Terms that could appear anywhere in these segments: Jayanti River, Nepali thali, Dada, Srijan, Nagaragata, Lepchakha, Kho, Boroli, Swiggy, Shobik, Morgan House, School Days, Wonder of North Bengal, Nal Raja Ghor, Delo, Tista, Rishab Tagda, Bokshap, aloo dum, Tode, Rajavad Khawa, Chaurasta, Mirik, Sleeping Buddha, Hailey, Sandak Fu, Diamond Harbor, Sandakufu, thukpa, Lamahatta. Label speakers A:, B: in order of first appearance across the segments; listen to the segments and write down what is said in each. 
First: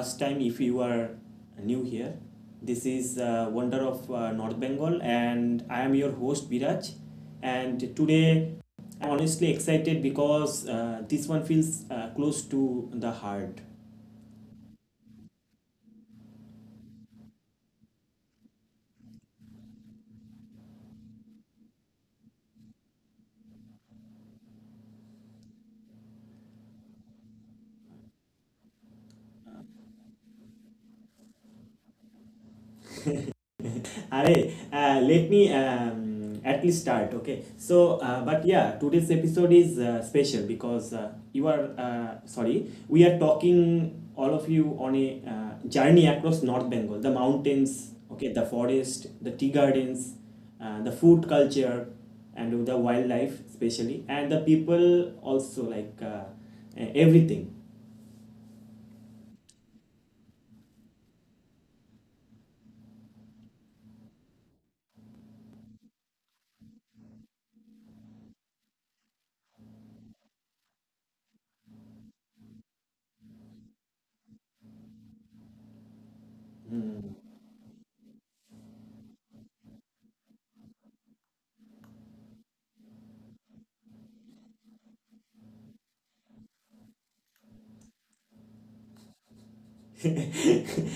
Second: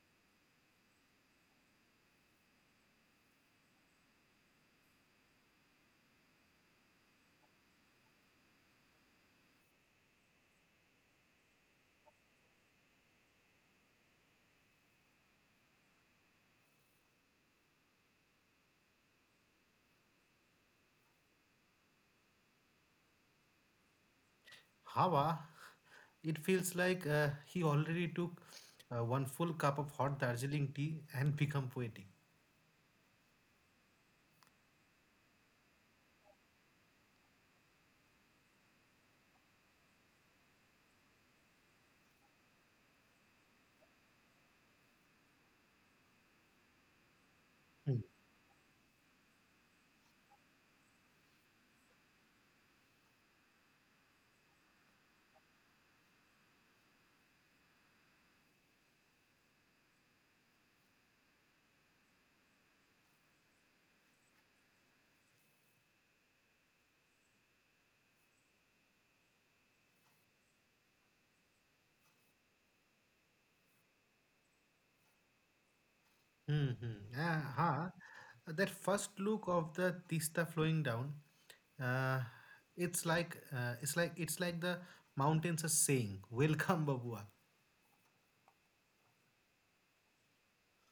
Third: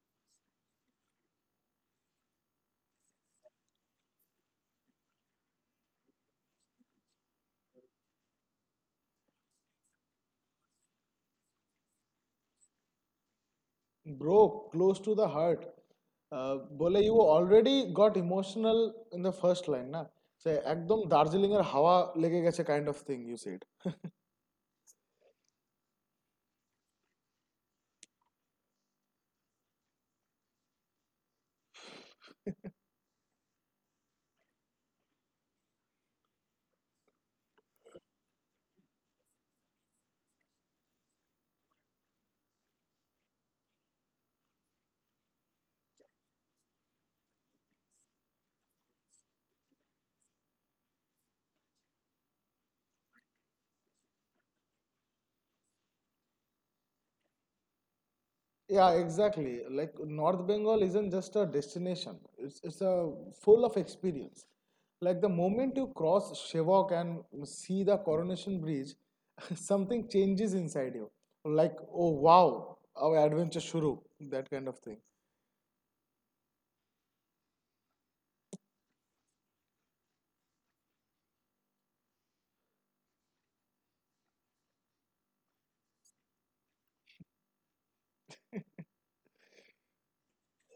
A: first time if you are new here. This is Wonder of North Bengal, and I am your host Biraj. And today, I'm honestly excited because this one feels close to the heart.
B: Bro, close to the heart. Uh, বলে you already got emotional in the first line না সে একদম দার্জিলিং এর হাওয়া লেগে গেছে kind of thing you said.
C: Hava, it feels like he already took one full cup of hot Darjeeling tea and become poetic.
A: Arey, let me at least start, okay? So, but yeah, today's episode is special because sorry, we are talking all of you on a journey across North Bengal, the mountains,
C: Hmm.
A: okay, the forest, the tea gardens, the food culture, and the wildlife, especially, and the people also, like everything.
B: Yeah, exactly. Like North Bengal isn't just a destination. It's a full of experience. Like the moment you cross Shivak and see the Coronation Bridge, something changes inside you. Like, oh wow, our adventure shuru, that kind of thing.
C: Mm-hmm. Aha. That first look of the Tista flowing down, uh, it's like the mountains are saying, "Welcome, Babua."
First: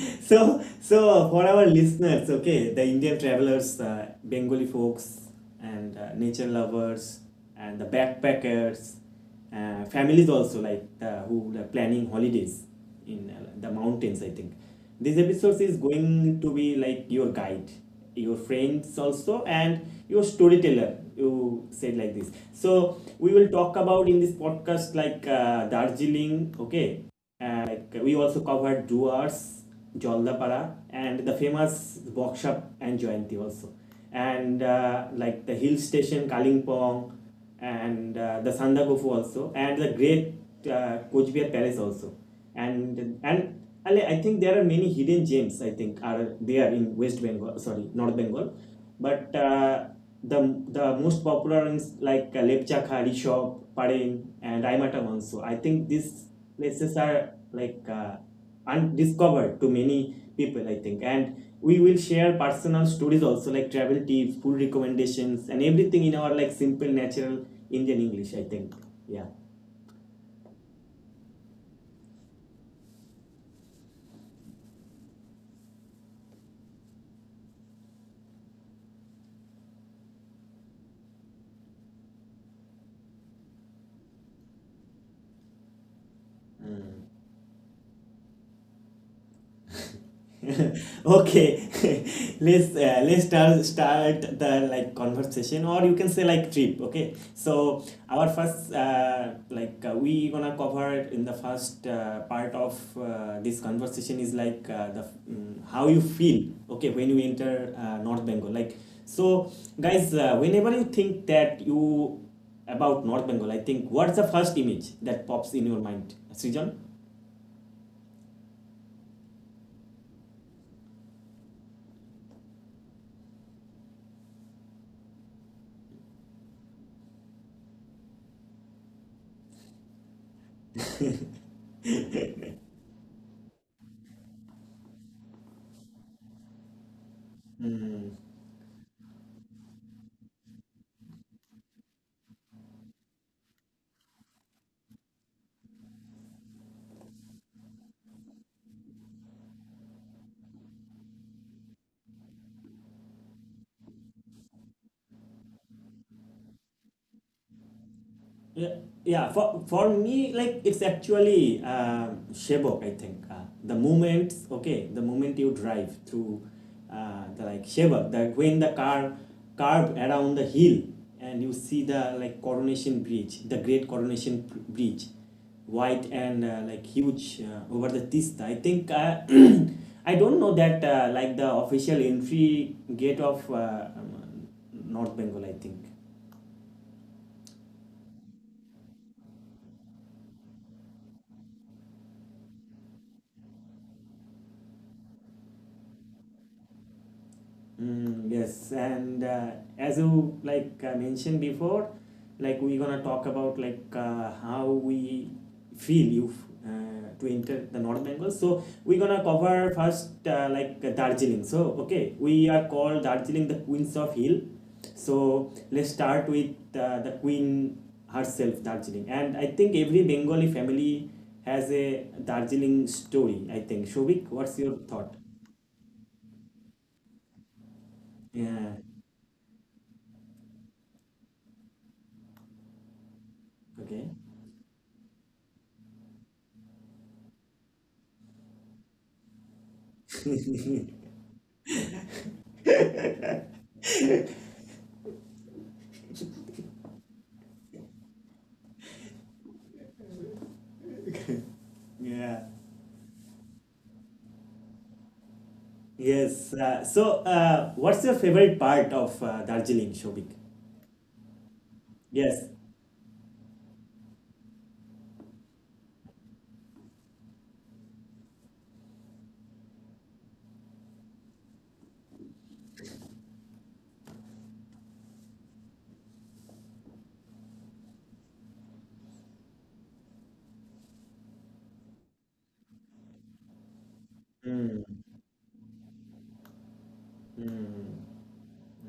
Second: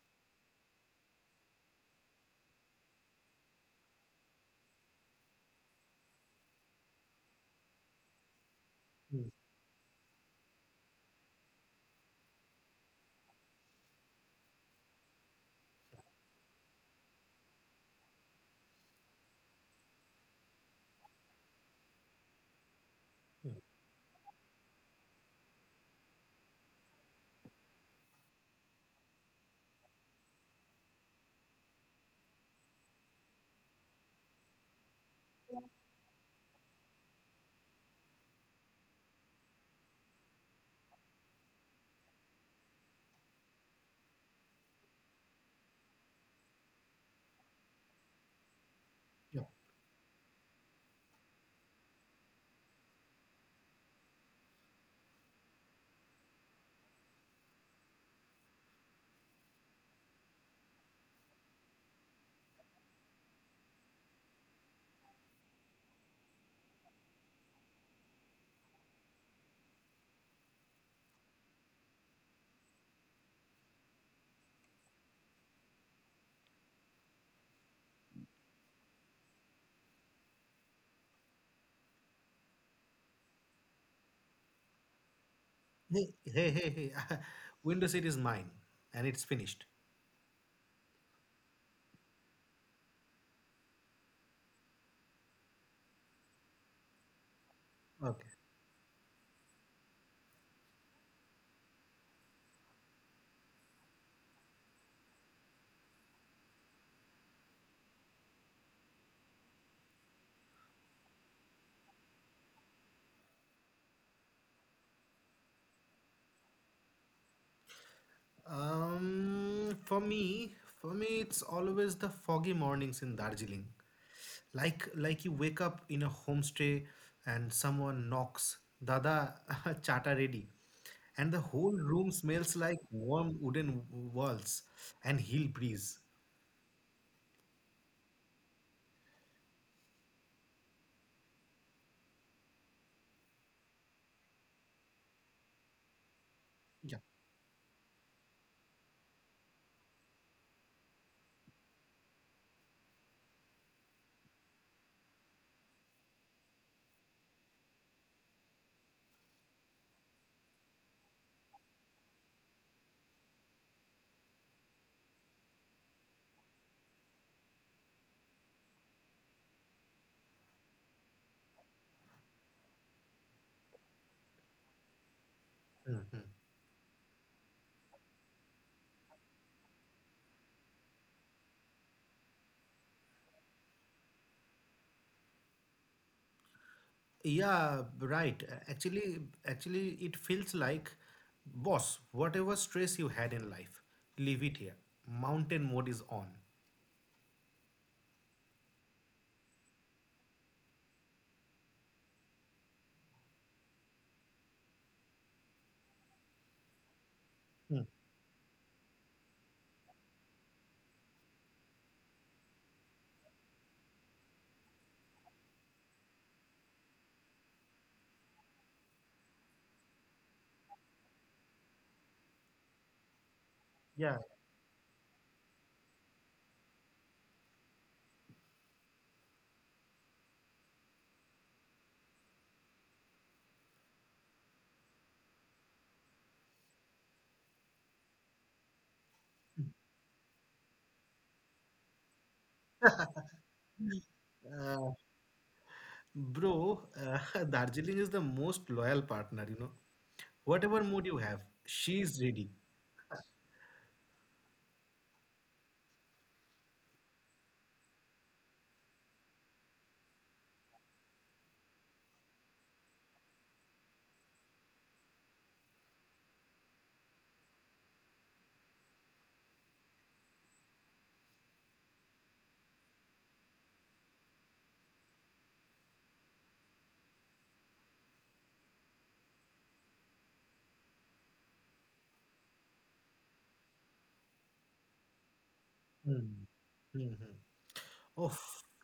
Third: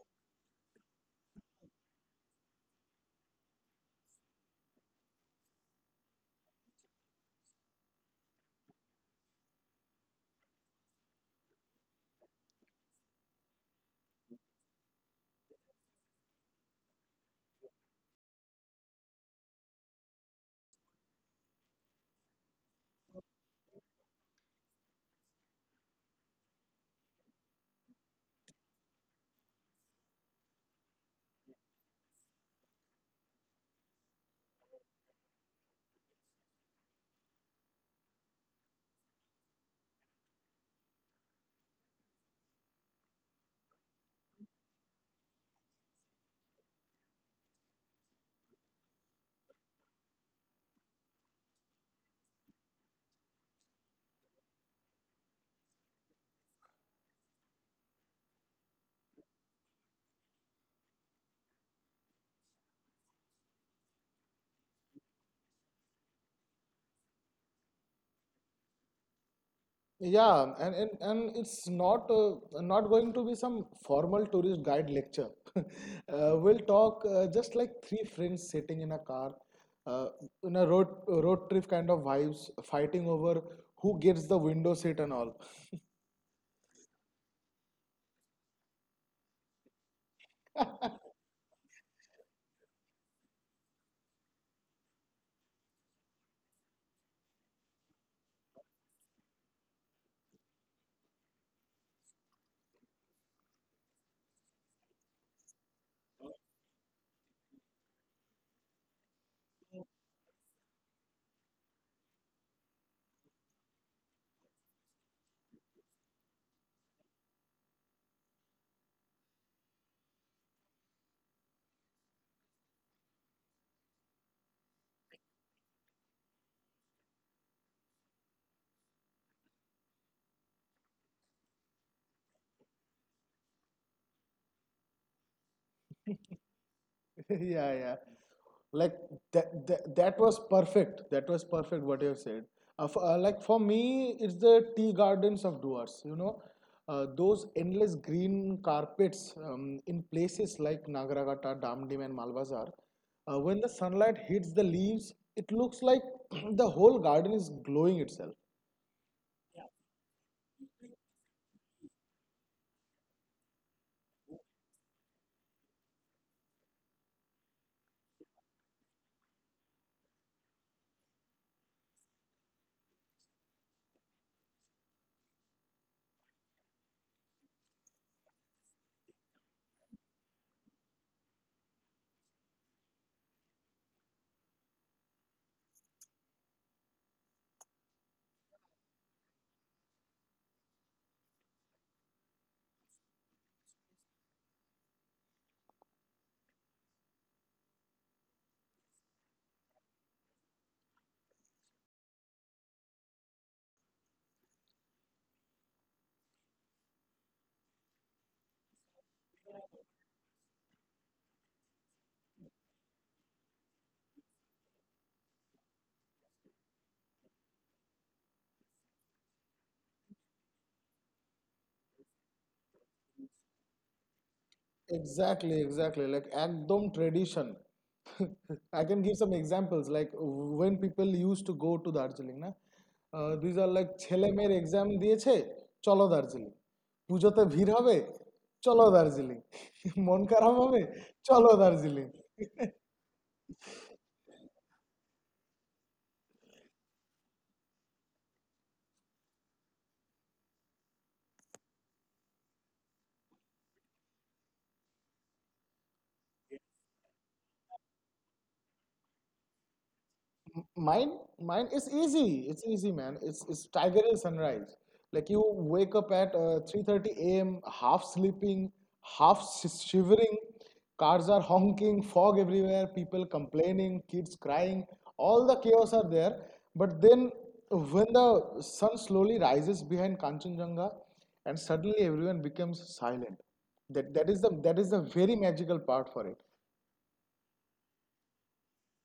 A: So, for our listeners, okay, the Indian travelers, Bengali folks, and nature lovers, and the backpackers, families also like who are planning holidays in the mountains. I think this episode is going to be like your guide, your friends also, and your storyteller. You said like this. So we will talk about in this podcast like Darjeeling, okay, and like we also covered Duars, Jollapara, and the famous Bokshap and Jayanti also. And like the hill station Kalingpong and the Sandakufu also, and the great Kojbihar Palace also. And I think there are many hidden gems, I think, are there in West Bengal, sorry, North Bengal. But
C: Yeah.
A: the the most popular is like Lepcha Khari shop, Padeng, and Raimatam Manso. I think these places are like undiscovered to many people. I think, and we will share personal stories also, like travel tips, food recommendations, and everything in our like simple, natural Indian English. I think, yeah.
B: Yeah, and it's not going to be some formal tourist guide lecture. We'll talk just like three friends sitting in a car, uh, in a road trip kind of vibes, fighting over who gets the window seat and all.
C: Hey, hey, hey, hey. Window seat is mine, and it's finished.
A: Okay. Let's start the like conversation, or you can say like trip. Okay, so our
C: Okay.
A: first, like, we gonna cover in the first part of this conversation is like how you feel, okay, when you enter North Bengal, like. So, guys, whenever you think that you about North Bengal, I think, what's the first image that pops in your mind, Srijan?
C: Um, for me, for me, it's always the foggy mornings in Darjeeling. Like you wake up in a homestay and someone knocks, Dada, chata ready. And the whole room smells like warm wooden walls and hill breeze.
B: Yeah, yeah. Like that was perfect what you have said. Like for me it's the tea gardens of Duars, those
C: Yeah.
B: endless green carpets in places like Nagaragata, Damdim and Malbazar. When the sunlight hits the leaves, it looks like the whole garden is glowing itself.
A: Yeah, yeah, for me, like it's actually Shebok, I think. The moment, you drive through the like Shebok, that when the car curve around the hill and you see the like Coronation Bridge, the great Coronation Bridge, white and like
C: Mm.
A: huge over the Tista, I think. I don't know that like the official entry gate of North Bengal, I think.
C: Yeah, right. Actually, it feels like, boss, whatever stress you had in life, leave it here. Mountain mode is on.
A: Mm, yes, and as you like mentioned before, like we're gonna talk about like how we feel you to enter the North Bengal.
C: Mm.
A: So we're gonna cover first, like, Darjeeling. So, okay, we are called Darjeeling the Queens of Hill. So let's start with the Queen herself, Darjeeling. And I think every Bengali family has a Darjeeling story. I think, Shobik, what's
C: Yeah.
A: your thought?
B: Exactly, exactly. Like Agdom tradition. I
A: Yeah.
B: can give some examples. Like when people used to go to Darjeeling, না? These are like
A: Okay.
B: ছেলে মেয়ের exam দিয়েছে চলো দার্জিলিং পুজোতে ভিড় হবে চলো দার্জিলিং মন খারাপ হবে চলো Darjeeling
C: Uh, Bro, Darjeeling is the most loyal partner. Whatever mood you have, she
A: Yeah.
C: is ready.
A: Yes. So, what's your favorite part of Darjeeling, Shobik?
B: M- Mine, mine is easy.
A: Yes.
B: It's easy, man. It's Tiger Hill sunrise. Like you wake up at 3:30 a.m., half sleeping, half shivering. Cars are honking, fog everywhere, people complaining, kids crying. All the chaos are there. But then, when the sun slowly rises behind Kanchenjunga, and suddenly everyone becomes silent. That that is the that is
A: Mm,
B: the very magical part for it.
C: Hmm. Hmm.
A: mm.
C: Oh,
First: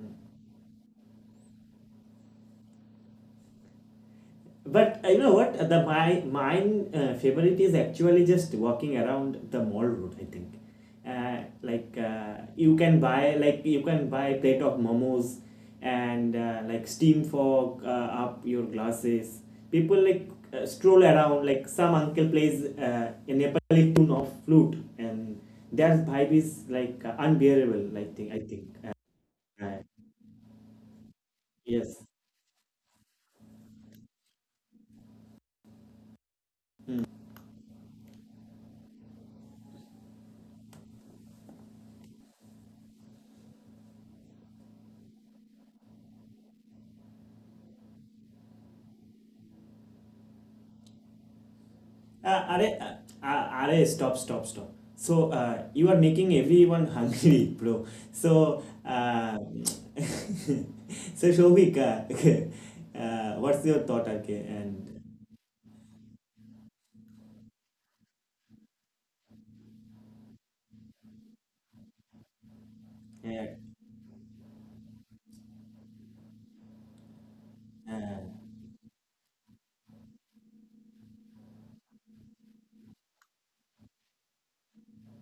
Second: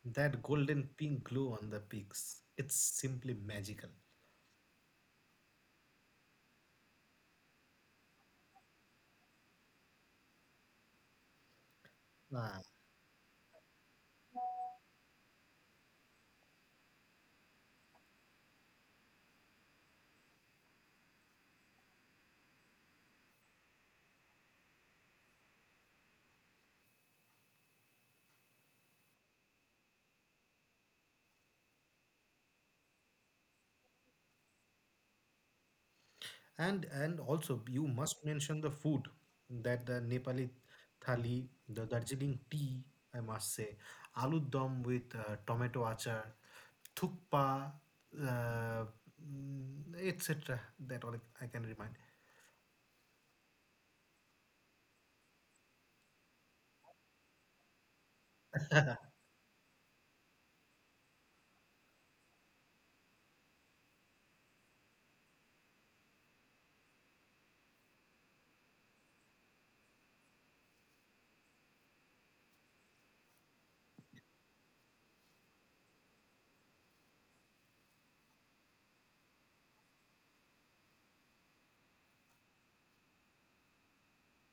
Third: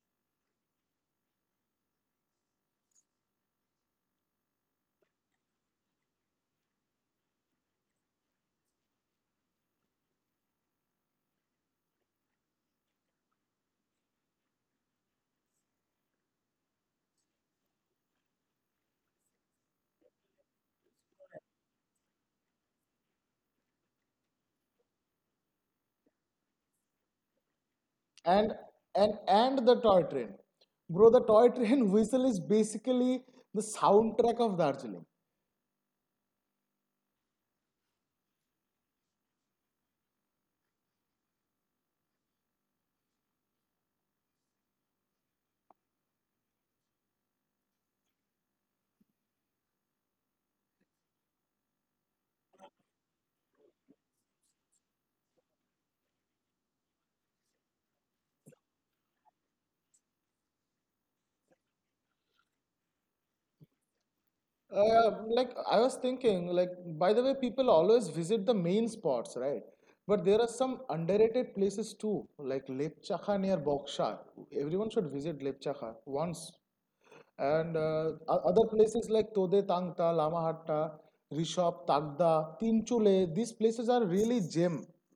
C: that golden pink glow on the peaks. It's simply magical.
A: But you know what? The my mine favorite is actually just walking around the mall road. I think, like, you
C: Ah.
A: can buy like you can buy a plate of momos, and like steam fog up your glasses. People like stroll around. Like some uncle plays a Nepali tune of flute, and that vibe is like unbearable. I think. I
B: and
A: think. Uh,
B: and the toy train, bro, the toy train
A: yes.
B: whistle is basically the soundtrack of Darjeeling.
C: And also you must mention the food that the Nepali thali, the Darjeeling tea, I must say, aloo dum with tomato achar, thukpa, uh, etc. That all I
A: Uh,
C: can
A: are,
C: remind.
A: Stop, stop, stop. So you are making everyone hungry, bro. So uh, so Shobik, what's your thought? Okay, and
B: Like I was thinking, like, by the way, people always visit the main spots, right? But there are some underrated places too, like Lepchakha
A: uh,
B: near Boksha. Everyone should visit Lepchakha once, and uh,
A: uh,
B: o- other places like Tode Tangta, Lamahatta, Rishab Tagda, Tinchule, these places are really gem,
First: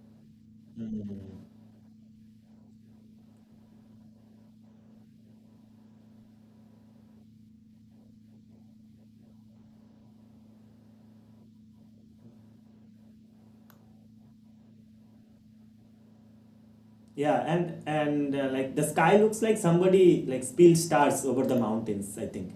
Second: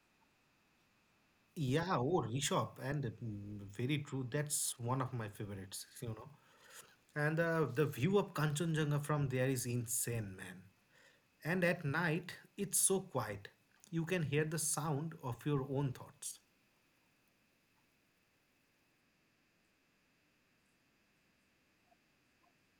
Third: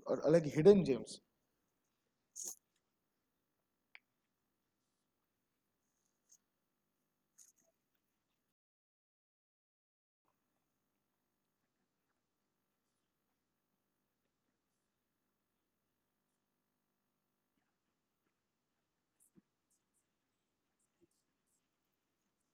B: or, like hidden gems.
A: mm.
C: Yeah, oh Rishabh, and very true. That's one of my favorites. And the view of Kanchenjunga from there is insane, man. And at night, it's so quiet. You can hear the sound of your own thoughts.
A: Yeah, and like the sky looks like somebody like spilled stars over the mountains. I think.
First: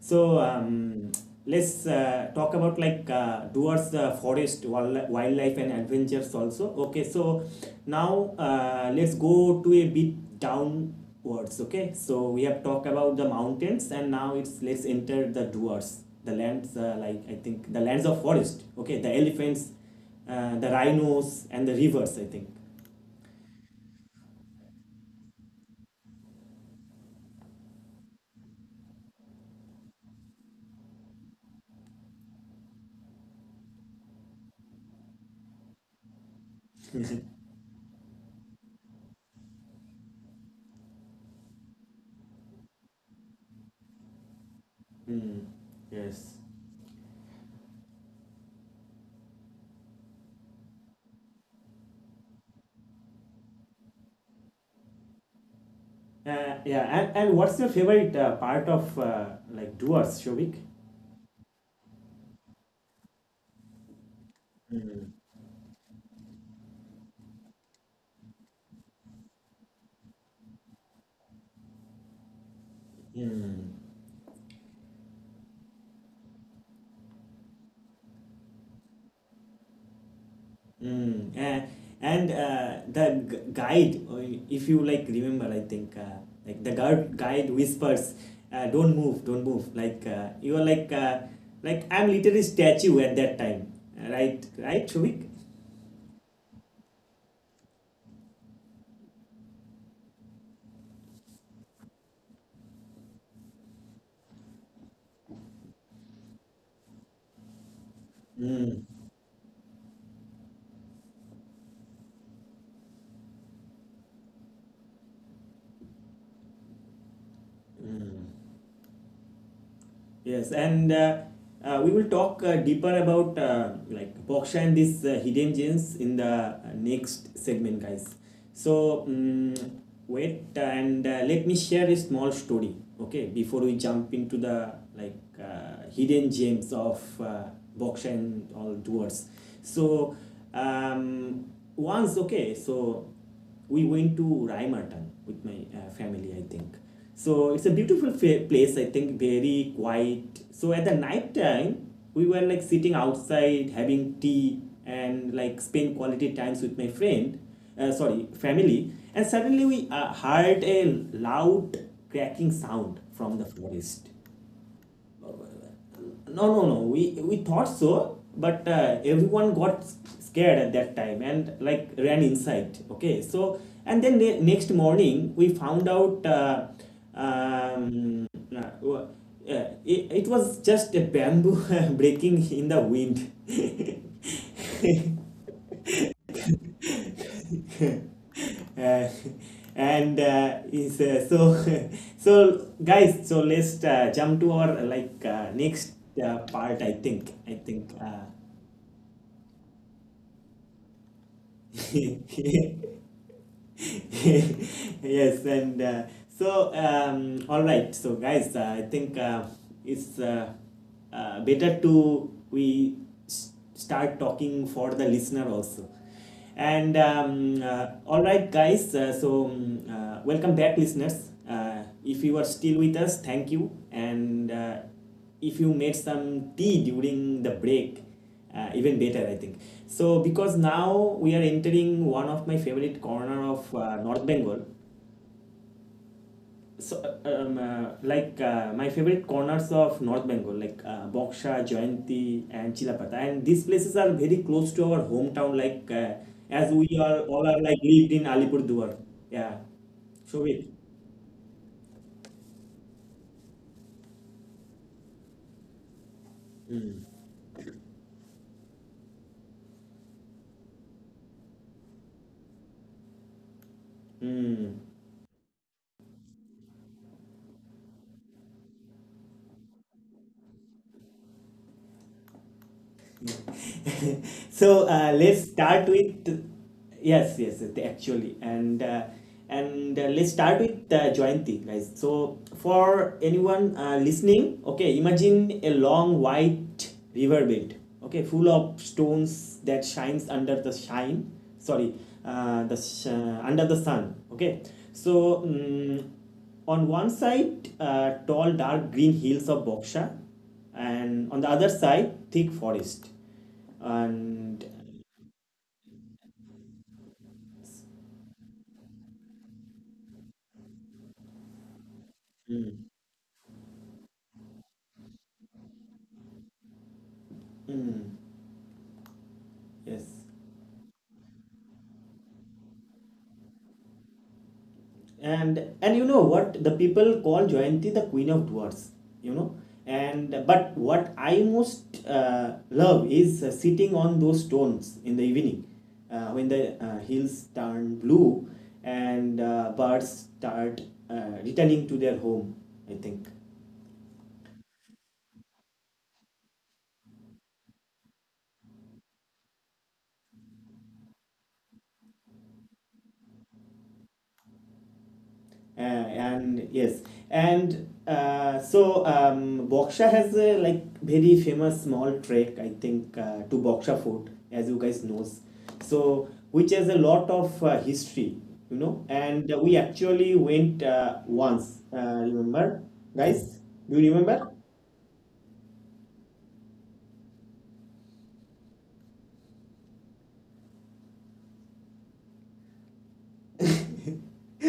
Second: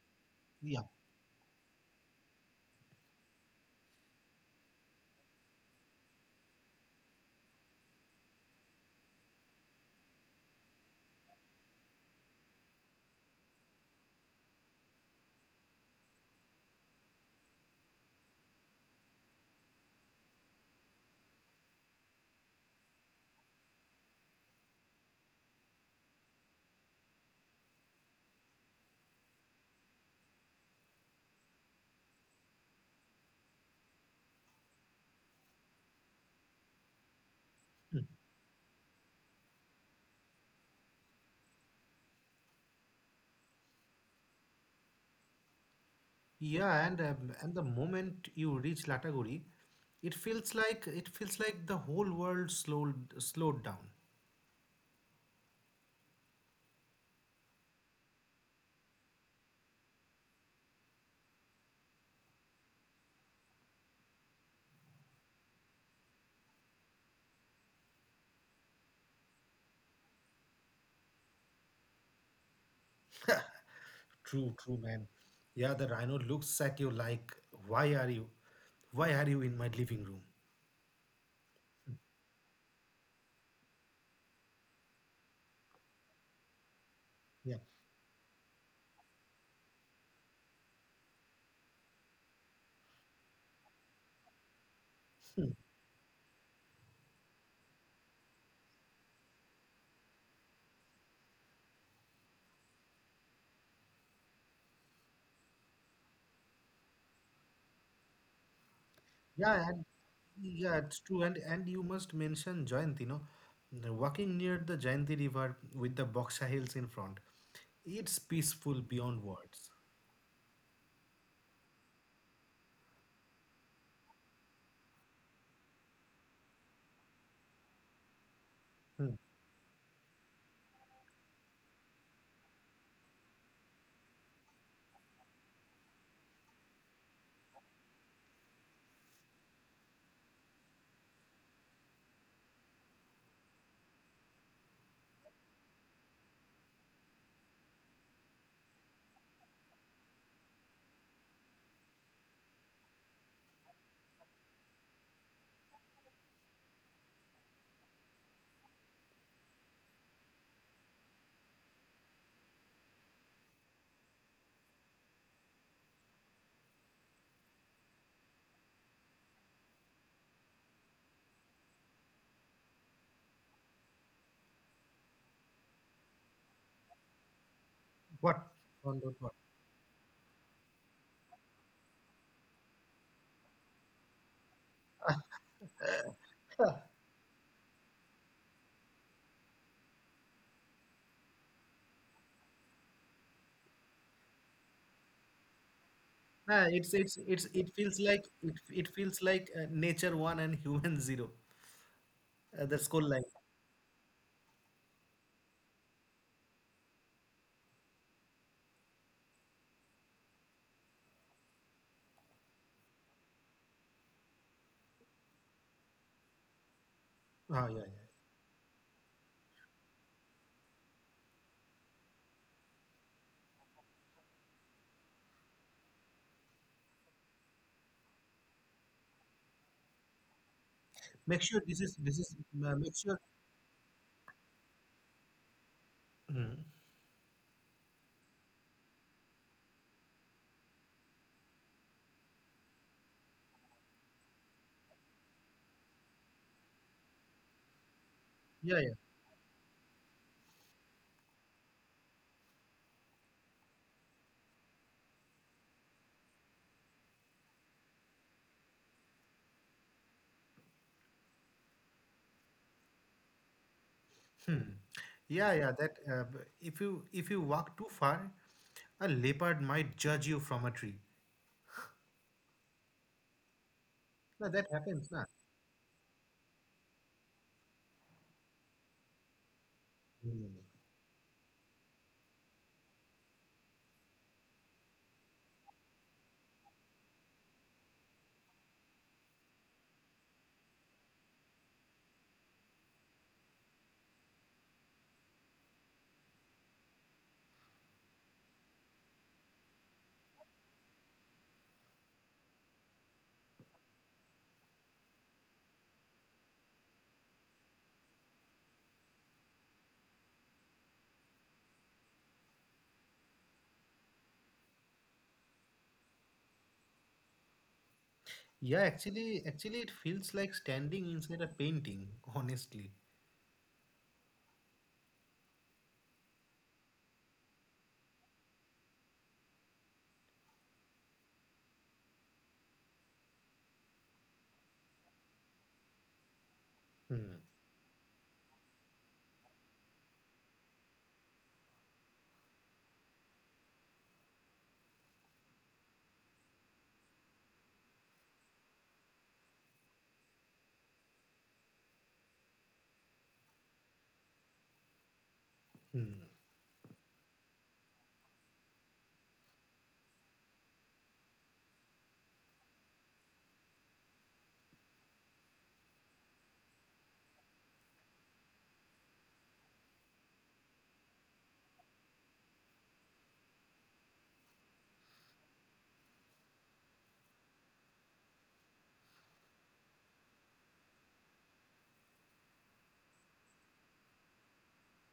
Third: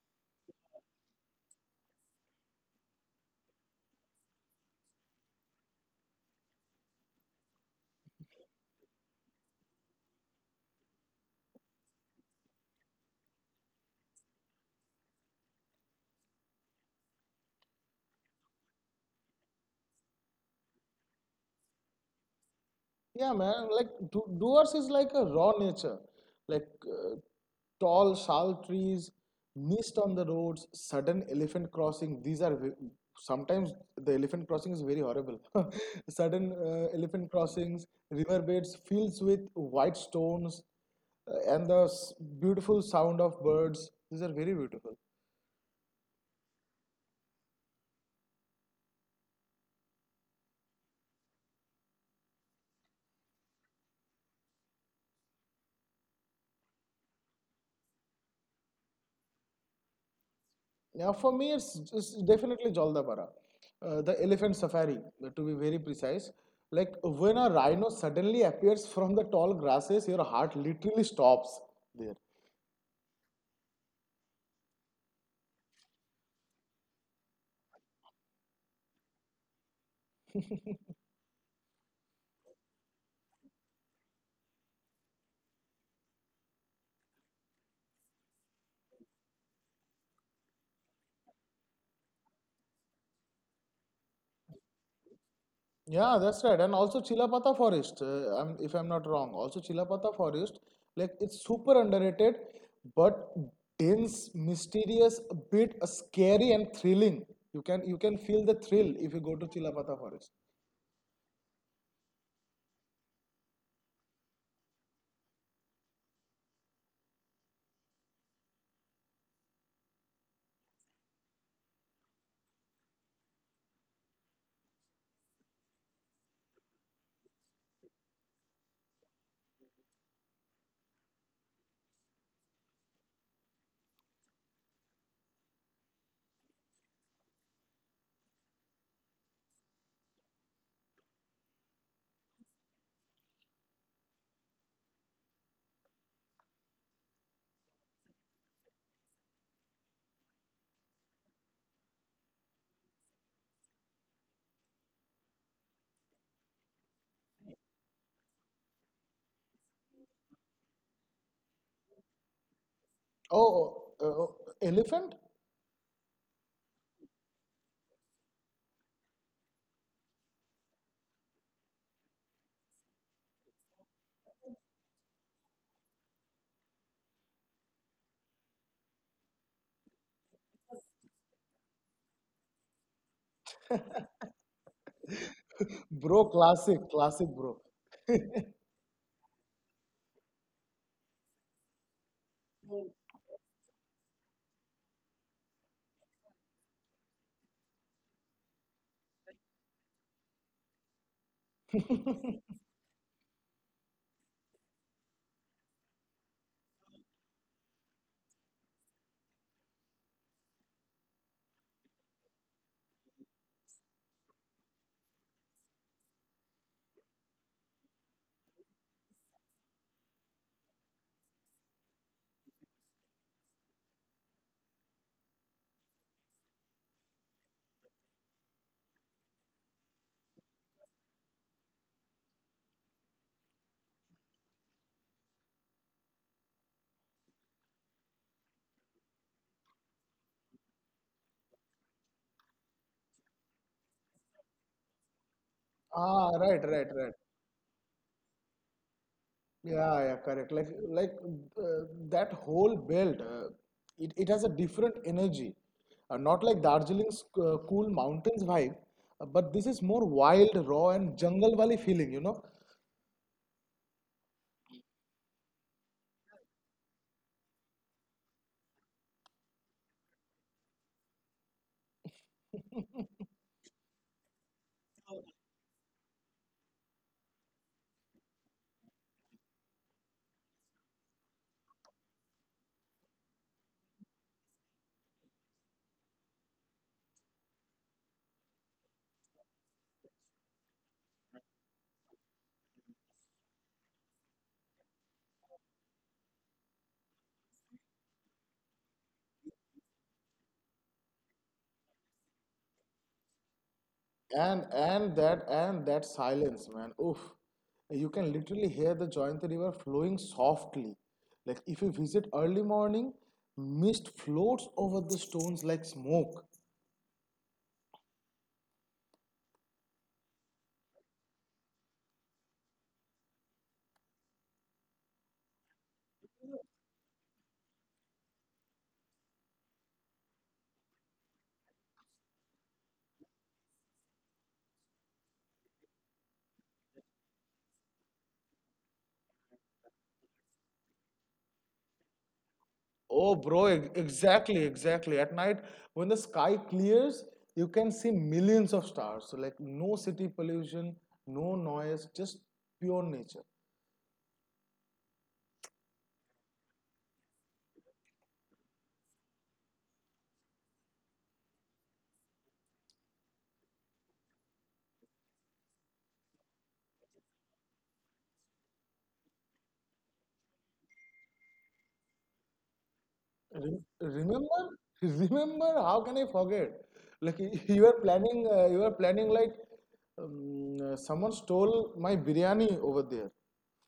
A: So,
C: Yeah,
A: let's talk about like Duar's forest, wildlife, and adventures also. Okay, so now, let's go to a bit downwards. Okay, so we have talked about the mountains, and now it's let's enter the Duars, the lands, like, I think the lands of forest. Okay, the elephants, the rhinos, and the rivers. I think.
B: Yeah, man. Like doers is like a raw nature, like tall sal trees, mist on the roads, sudden elephant crossing. Sometimes the elephant crossing is very horrible. Sudden elephant crossings, riverbeds, fields with white stones, and the beautiful sound of birds. These are very beautiful.
A: Mm, yes.
C: yeah, and the moment you reach Lataguri, it feels like the whole world slowed down.
A: Yeah, and, what's your favorite part of like doers, Shovik?
B: Yeah, for me, it's definitely Jaldabara, the elephant safari, to be very precise. Like when a rhino suddenly appears from the tall grasses, your heart literally stops there.
A: Mm,
C: True, true, man. Yeah, the rhino looks at you like, "Why are you, why are you in my living room?"
A: mm. And the guide, if you like remember, I think like the guard
C: Yeah,
A: guide whispers, "Don't move, don't move." Like you are like I'm literally statue at that time, right? Right, Shovik?
B: Yeah, that's right. And also Chilapata Forest, if I'm not wrong, also Chilapata Forest, like it's super underrated, but dense, mysterious, a bit scary and thrilling. You can feel the
A: Mm,
B: thrill if you
C: yeah,
B: go to
C: and
B: Chilapata Forest.
C: yeah, it's true. And you must mention Jayanti, no, walking near the Jayanti River with the Boksha Hills in front, it's
A: mm.
C: peaceful beyond words.
A: Yes, and we will talk deeper about like Boksha and these hidden gems in the next segment, guys.
C: Hmm.
A: So, wait, and let me share a small story. Okay, before we jump into the like hidden gems of Boksha and all doers. So, um, once, okay, so we went to Raimartan with my family. I think so. It's a beautiful place. I think very quiet. So at the night time, we were like sitting outside having tea and like spend quality times with my friend, sorry, family, and suddenly we heard a loud cracking sound from the
B: Oh, oh,
A: forest.
B: oh, elephant?
A: No, no, no. We thought so, but everyone got scared at that time and like ran inside. Okay, so, and then next morning we found out.
C: What?
A: Um,
C: What?
A: uh,
C: What? What?
A: wa- it was just a bamboo breaking in the wind.
B: Bro, classic, classic, bro.
A: uh, and is so so guys, so let's jump to our like next
C: Yeah,
A: part. i
C: it
A: think i
C: feels like
A: think
C: it,
A: uh,
C: it feels like nature one and human zero. The score line.
A: Yes, and so, all right, so guys, I think it's better to we start talking for the listener also. And
C: Ah, yeah, yeah.
A: all right, guys, so, welcome back, listeners. If you are still with us, thank you. And if you made some tea during the break, even better, I think. So, because
C: Make
A: now
C: sure
A: we are
C: this is
A: entering one of my
C: make sure.
A: favorite corner of North Bengal.
C: Hmm.
A: So, like, my favorite corners of North Bengal, like, Boksha, Jayanti, and Chilapata, and these places are very close to our hometown. Like,
B: Ah, right,
A: as we
B: right, right.
A: are all are like lived in
C: Yeah, yeah.
A: Alipurduar, yeah.
B: Yeah, yeah, correct.
A: Shobit.
B: Like, that whole belt, it has a different energy. Not like
A: Mm.
B: Darjeeling's cool mountains vibe, but this is more wild, raw, and jungle valley feeling, you know?
C: Hmm.
A: Mm.
C: Yeah, yeah. If you walk too far, a leopard might judge you from a tree. No, that happens, nah.
A: So let's start with, yes, yes, actually, and
C: Hmm.
A: let's start with Jayanti, guys. So, for anyone listening, okay, imagine a long white riverbed, okay, full of stones that shines under the shine, sorry, under the sun, okay. So, on one side, tall, dark green hills of Boksha, and on the other side, thick forest. And
B: And that silence, man. Oof. You can literally hear the Jayanti River flowing softly. Like if you visit early
A: mm,
B: morning, mist floats over the stones like smoke.
C: Yeah, actually, it feels
A: yes,
C: like standing inside a painting. Honestly.
A: and you know what, the people call Jayanti the queen of dwarfs. You know, and but what I most love is sitting on those stones in the evening, when the
C: Hmm.
A: hills turn blue and birds start returning to their home. I think.
B: Oh, bro, exactly, exactly. At night, when the sky clears, you can see millions of stars. So, like, no city pollution, no noise, just pure nature.
A: And yes, and so, Boksha has a like very famous small trek, I think, to Boksha Fort, as you guys knows, so, which has a lot of history, you know, and we actually went once, remember, guys, do you remember?
B: Remember, remember, how can I forget? Like, you are planning, like, someone stole my biryani over there.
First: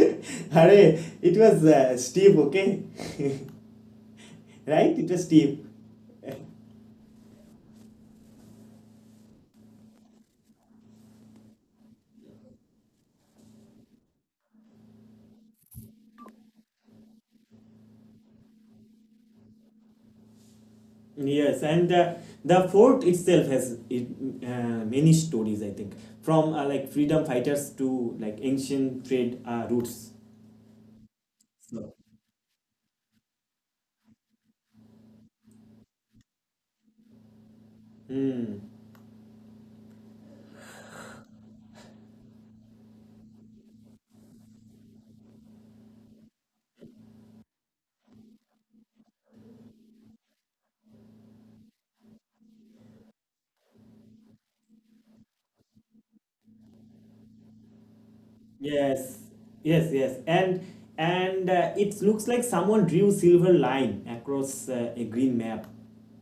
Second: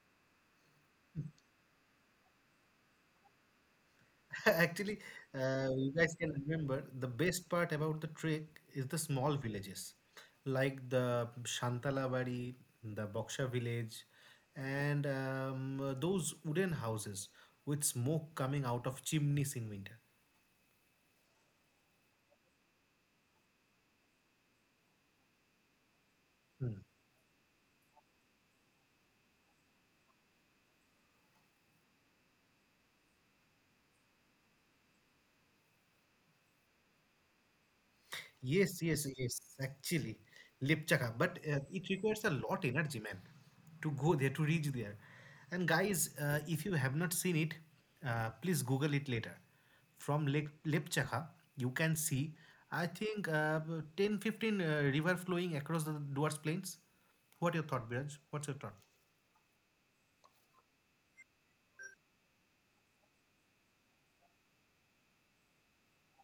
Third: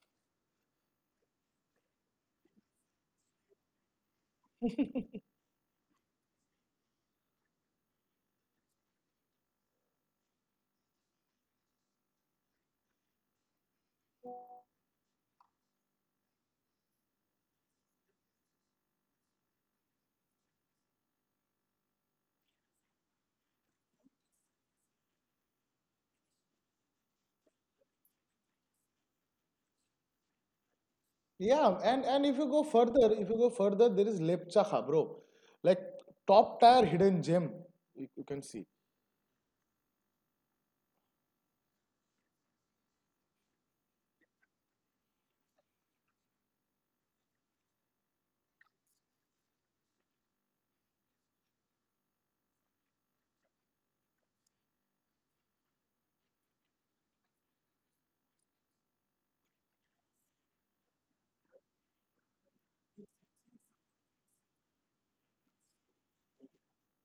A: Hare, it was Steve, okay. Right,
C: Actually,
A: it was Steve.
C: you guys can remember the best part about the trek is the small villages, like the Shantalabari, the Boksha village, and those wooden houses with smoke coming out of chimneys in winter.
A: Yes, and the fort itself has it, many stories, I think, from like freedom fighters to like ancient trade routes.
B: Yeah, and if you
A: So,
B: go further, if you go further, there is Lepchaha, bro. Like, top tier hidden gem, you can see.
A: mm,
C: Yes, yes, yes, actually, Lipchaka. But it requires a lot energy, man, to go there, to reach there. And guys, if you have not seen it, please Google it later. From Lake Lipchaka, you can see, I think, 10, 15 river flowing across the Duars Plains. What your thought, Biraj? What's your thought?
A: yes, yes, yes, and it looks like someone drew silver line across a green map,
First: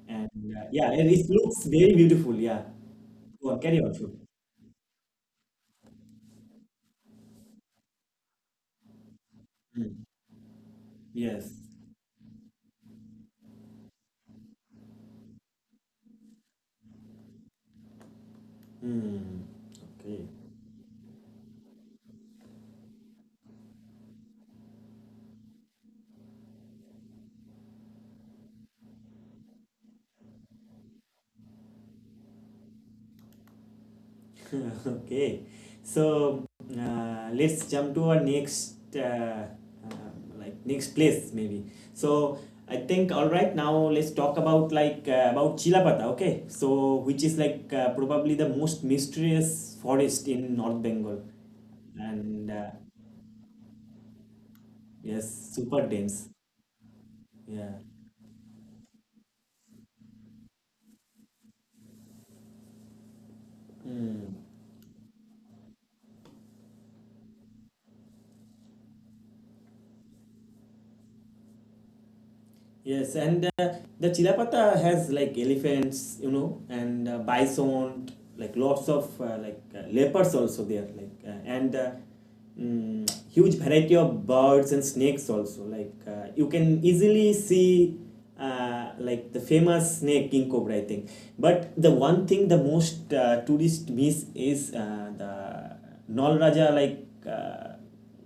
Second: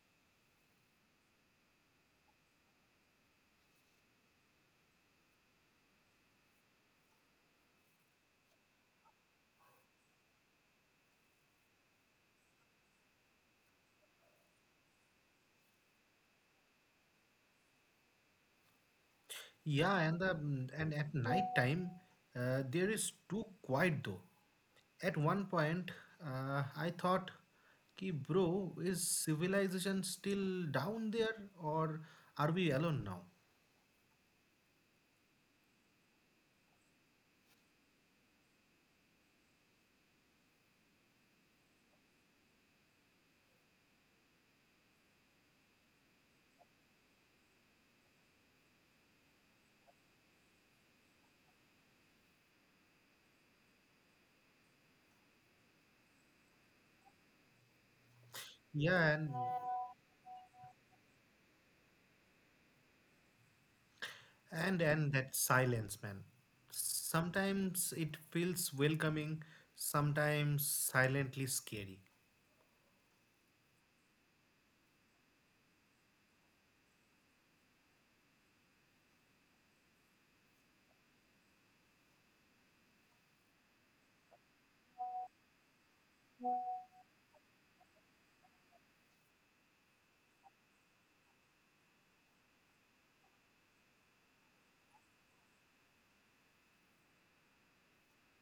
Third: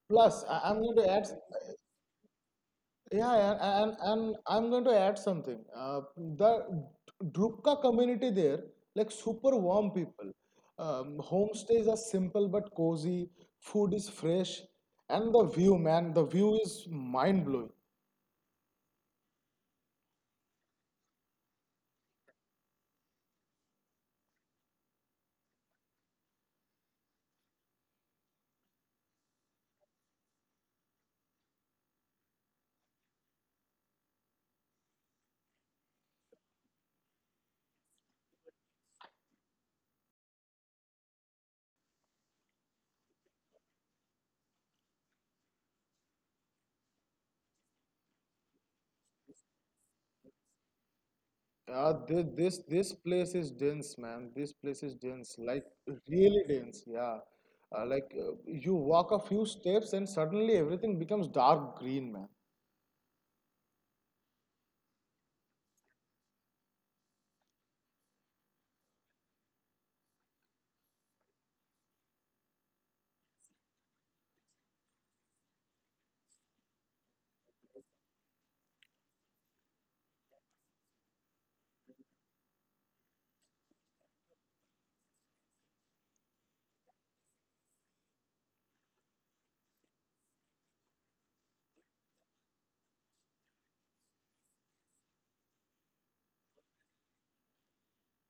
A: and
B: Plus, I, I'm
A: yeah,
B: going
A: and
B: to
A: it
B: add.
A: looks very beautiful. Yeah,
B: Yeah,
A: go on,
B: and
A: carry on,
B: and,
A: Shubh.
B: and I'm going to add something. The Drupka community there, like super warm
A: Mm,
B: people.
A: yes.
B: Homestays are simple but cozy. Food is fresh, and the view, man, the view is mind blowing.
A: Mm,
C: Yeah, and
A: okay.
C: the and at night time, there is too quiet though. At one point, I thought, "Ki bro, is civilization still down there, or are we alone now?"
A: Okay, so let's jump to our next, um, like, next place maybe. So I think, all right, now let's talk about like about Chilapata, okay, so, which is like probably the most mysterious forest in North Bengal.
B: Uh, this,
A: And
B: this this place is dense, man. This place is
A: yes,
B: dense, like
A: super dense,
B: really dense. Yeah,
A: yeah.
B: like you
C: Yeah,
B: walk a
C: and
B: few steps and suddenly everything becomes dark green, man.
A: Mm.
C: and and that silence, man. Sometimes it feels welcoming, sometimes silently scary.
A: Yes, and the Chilapata has like elephants, you know, and bison, like lots of like leopards also there, like, huge variety of birds and snakes also. Like you can easily see like the famous snake king cobra, I think. But the one thing the most tourist miss is the Nal Raja, like,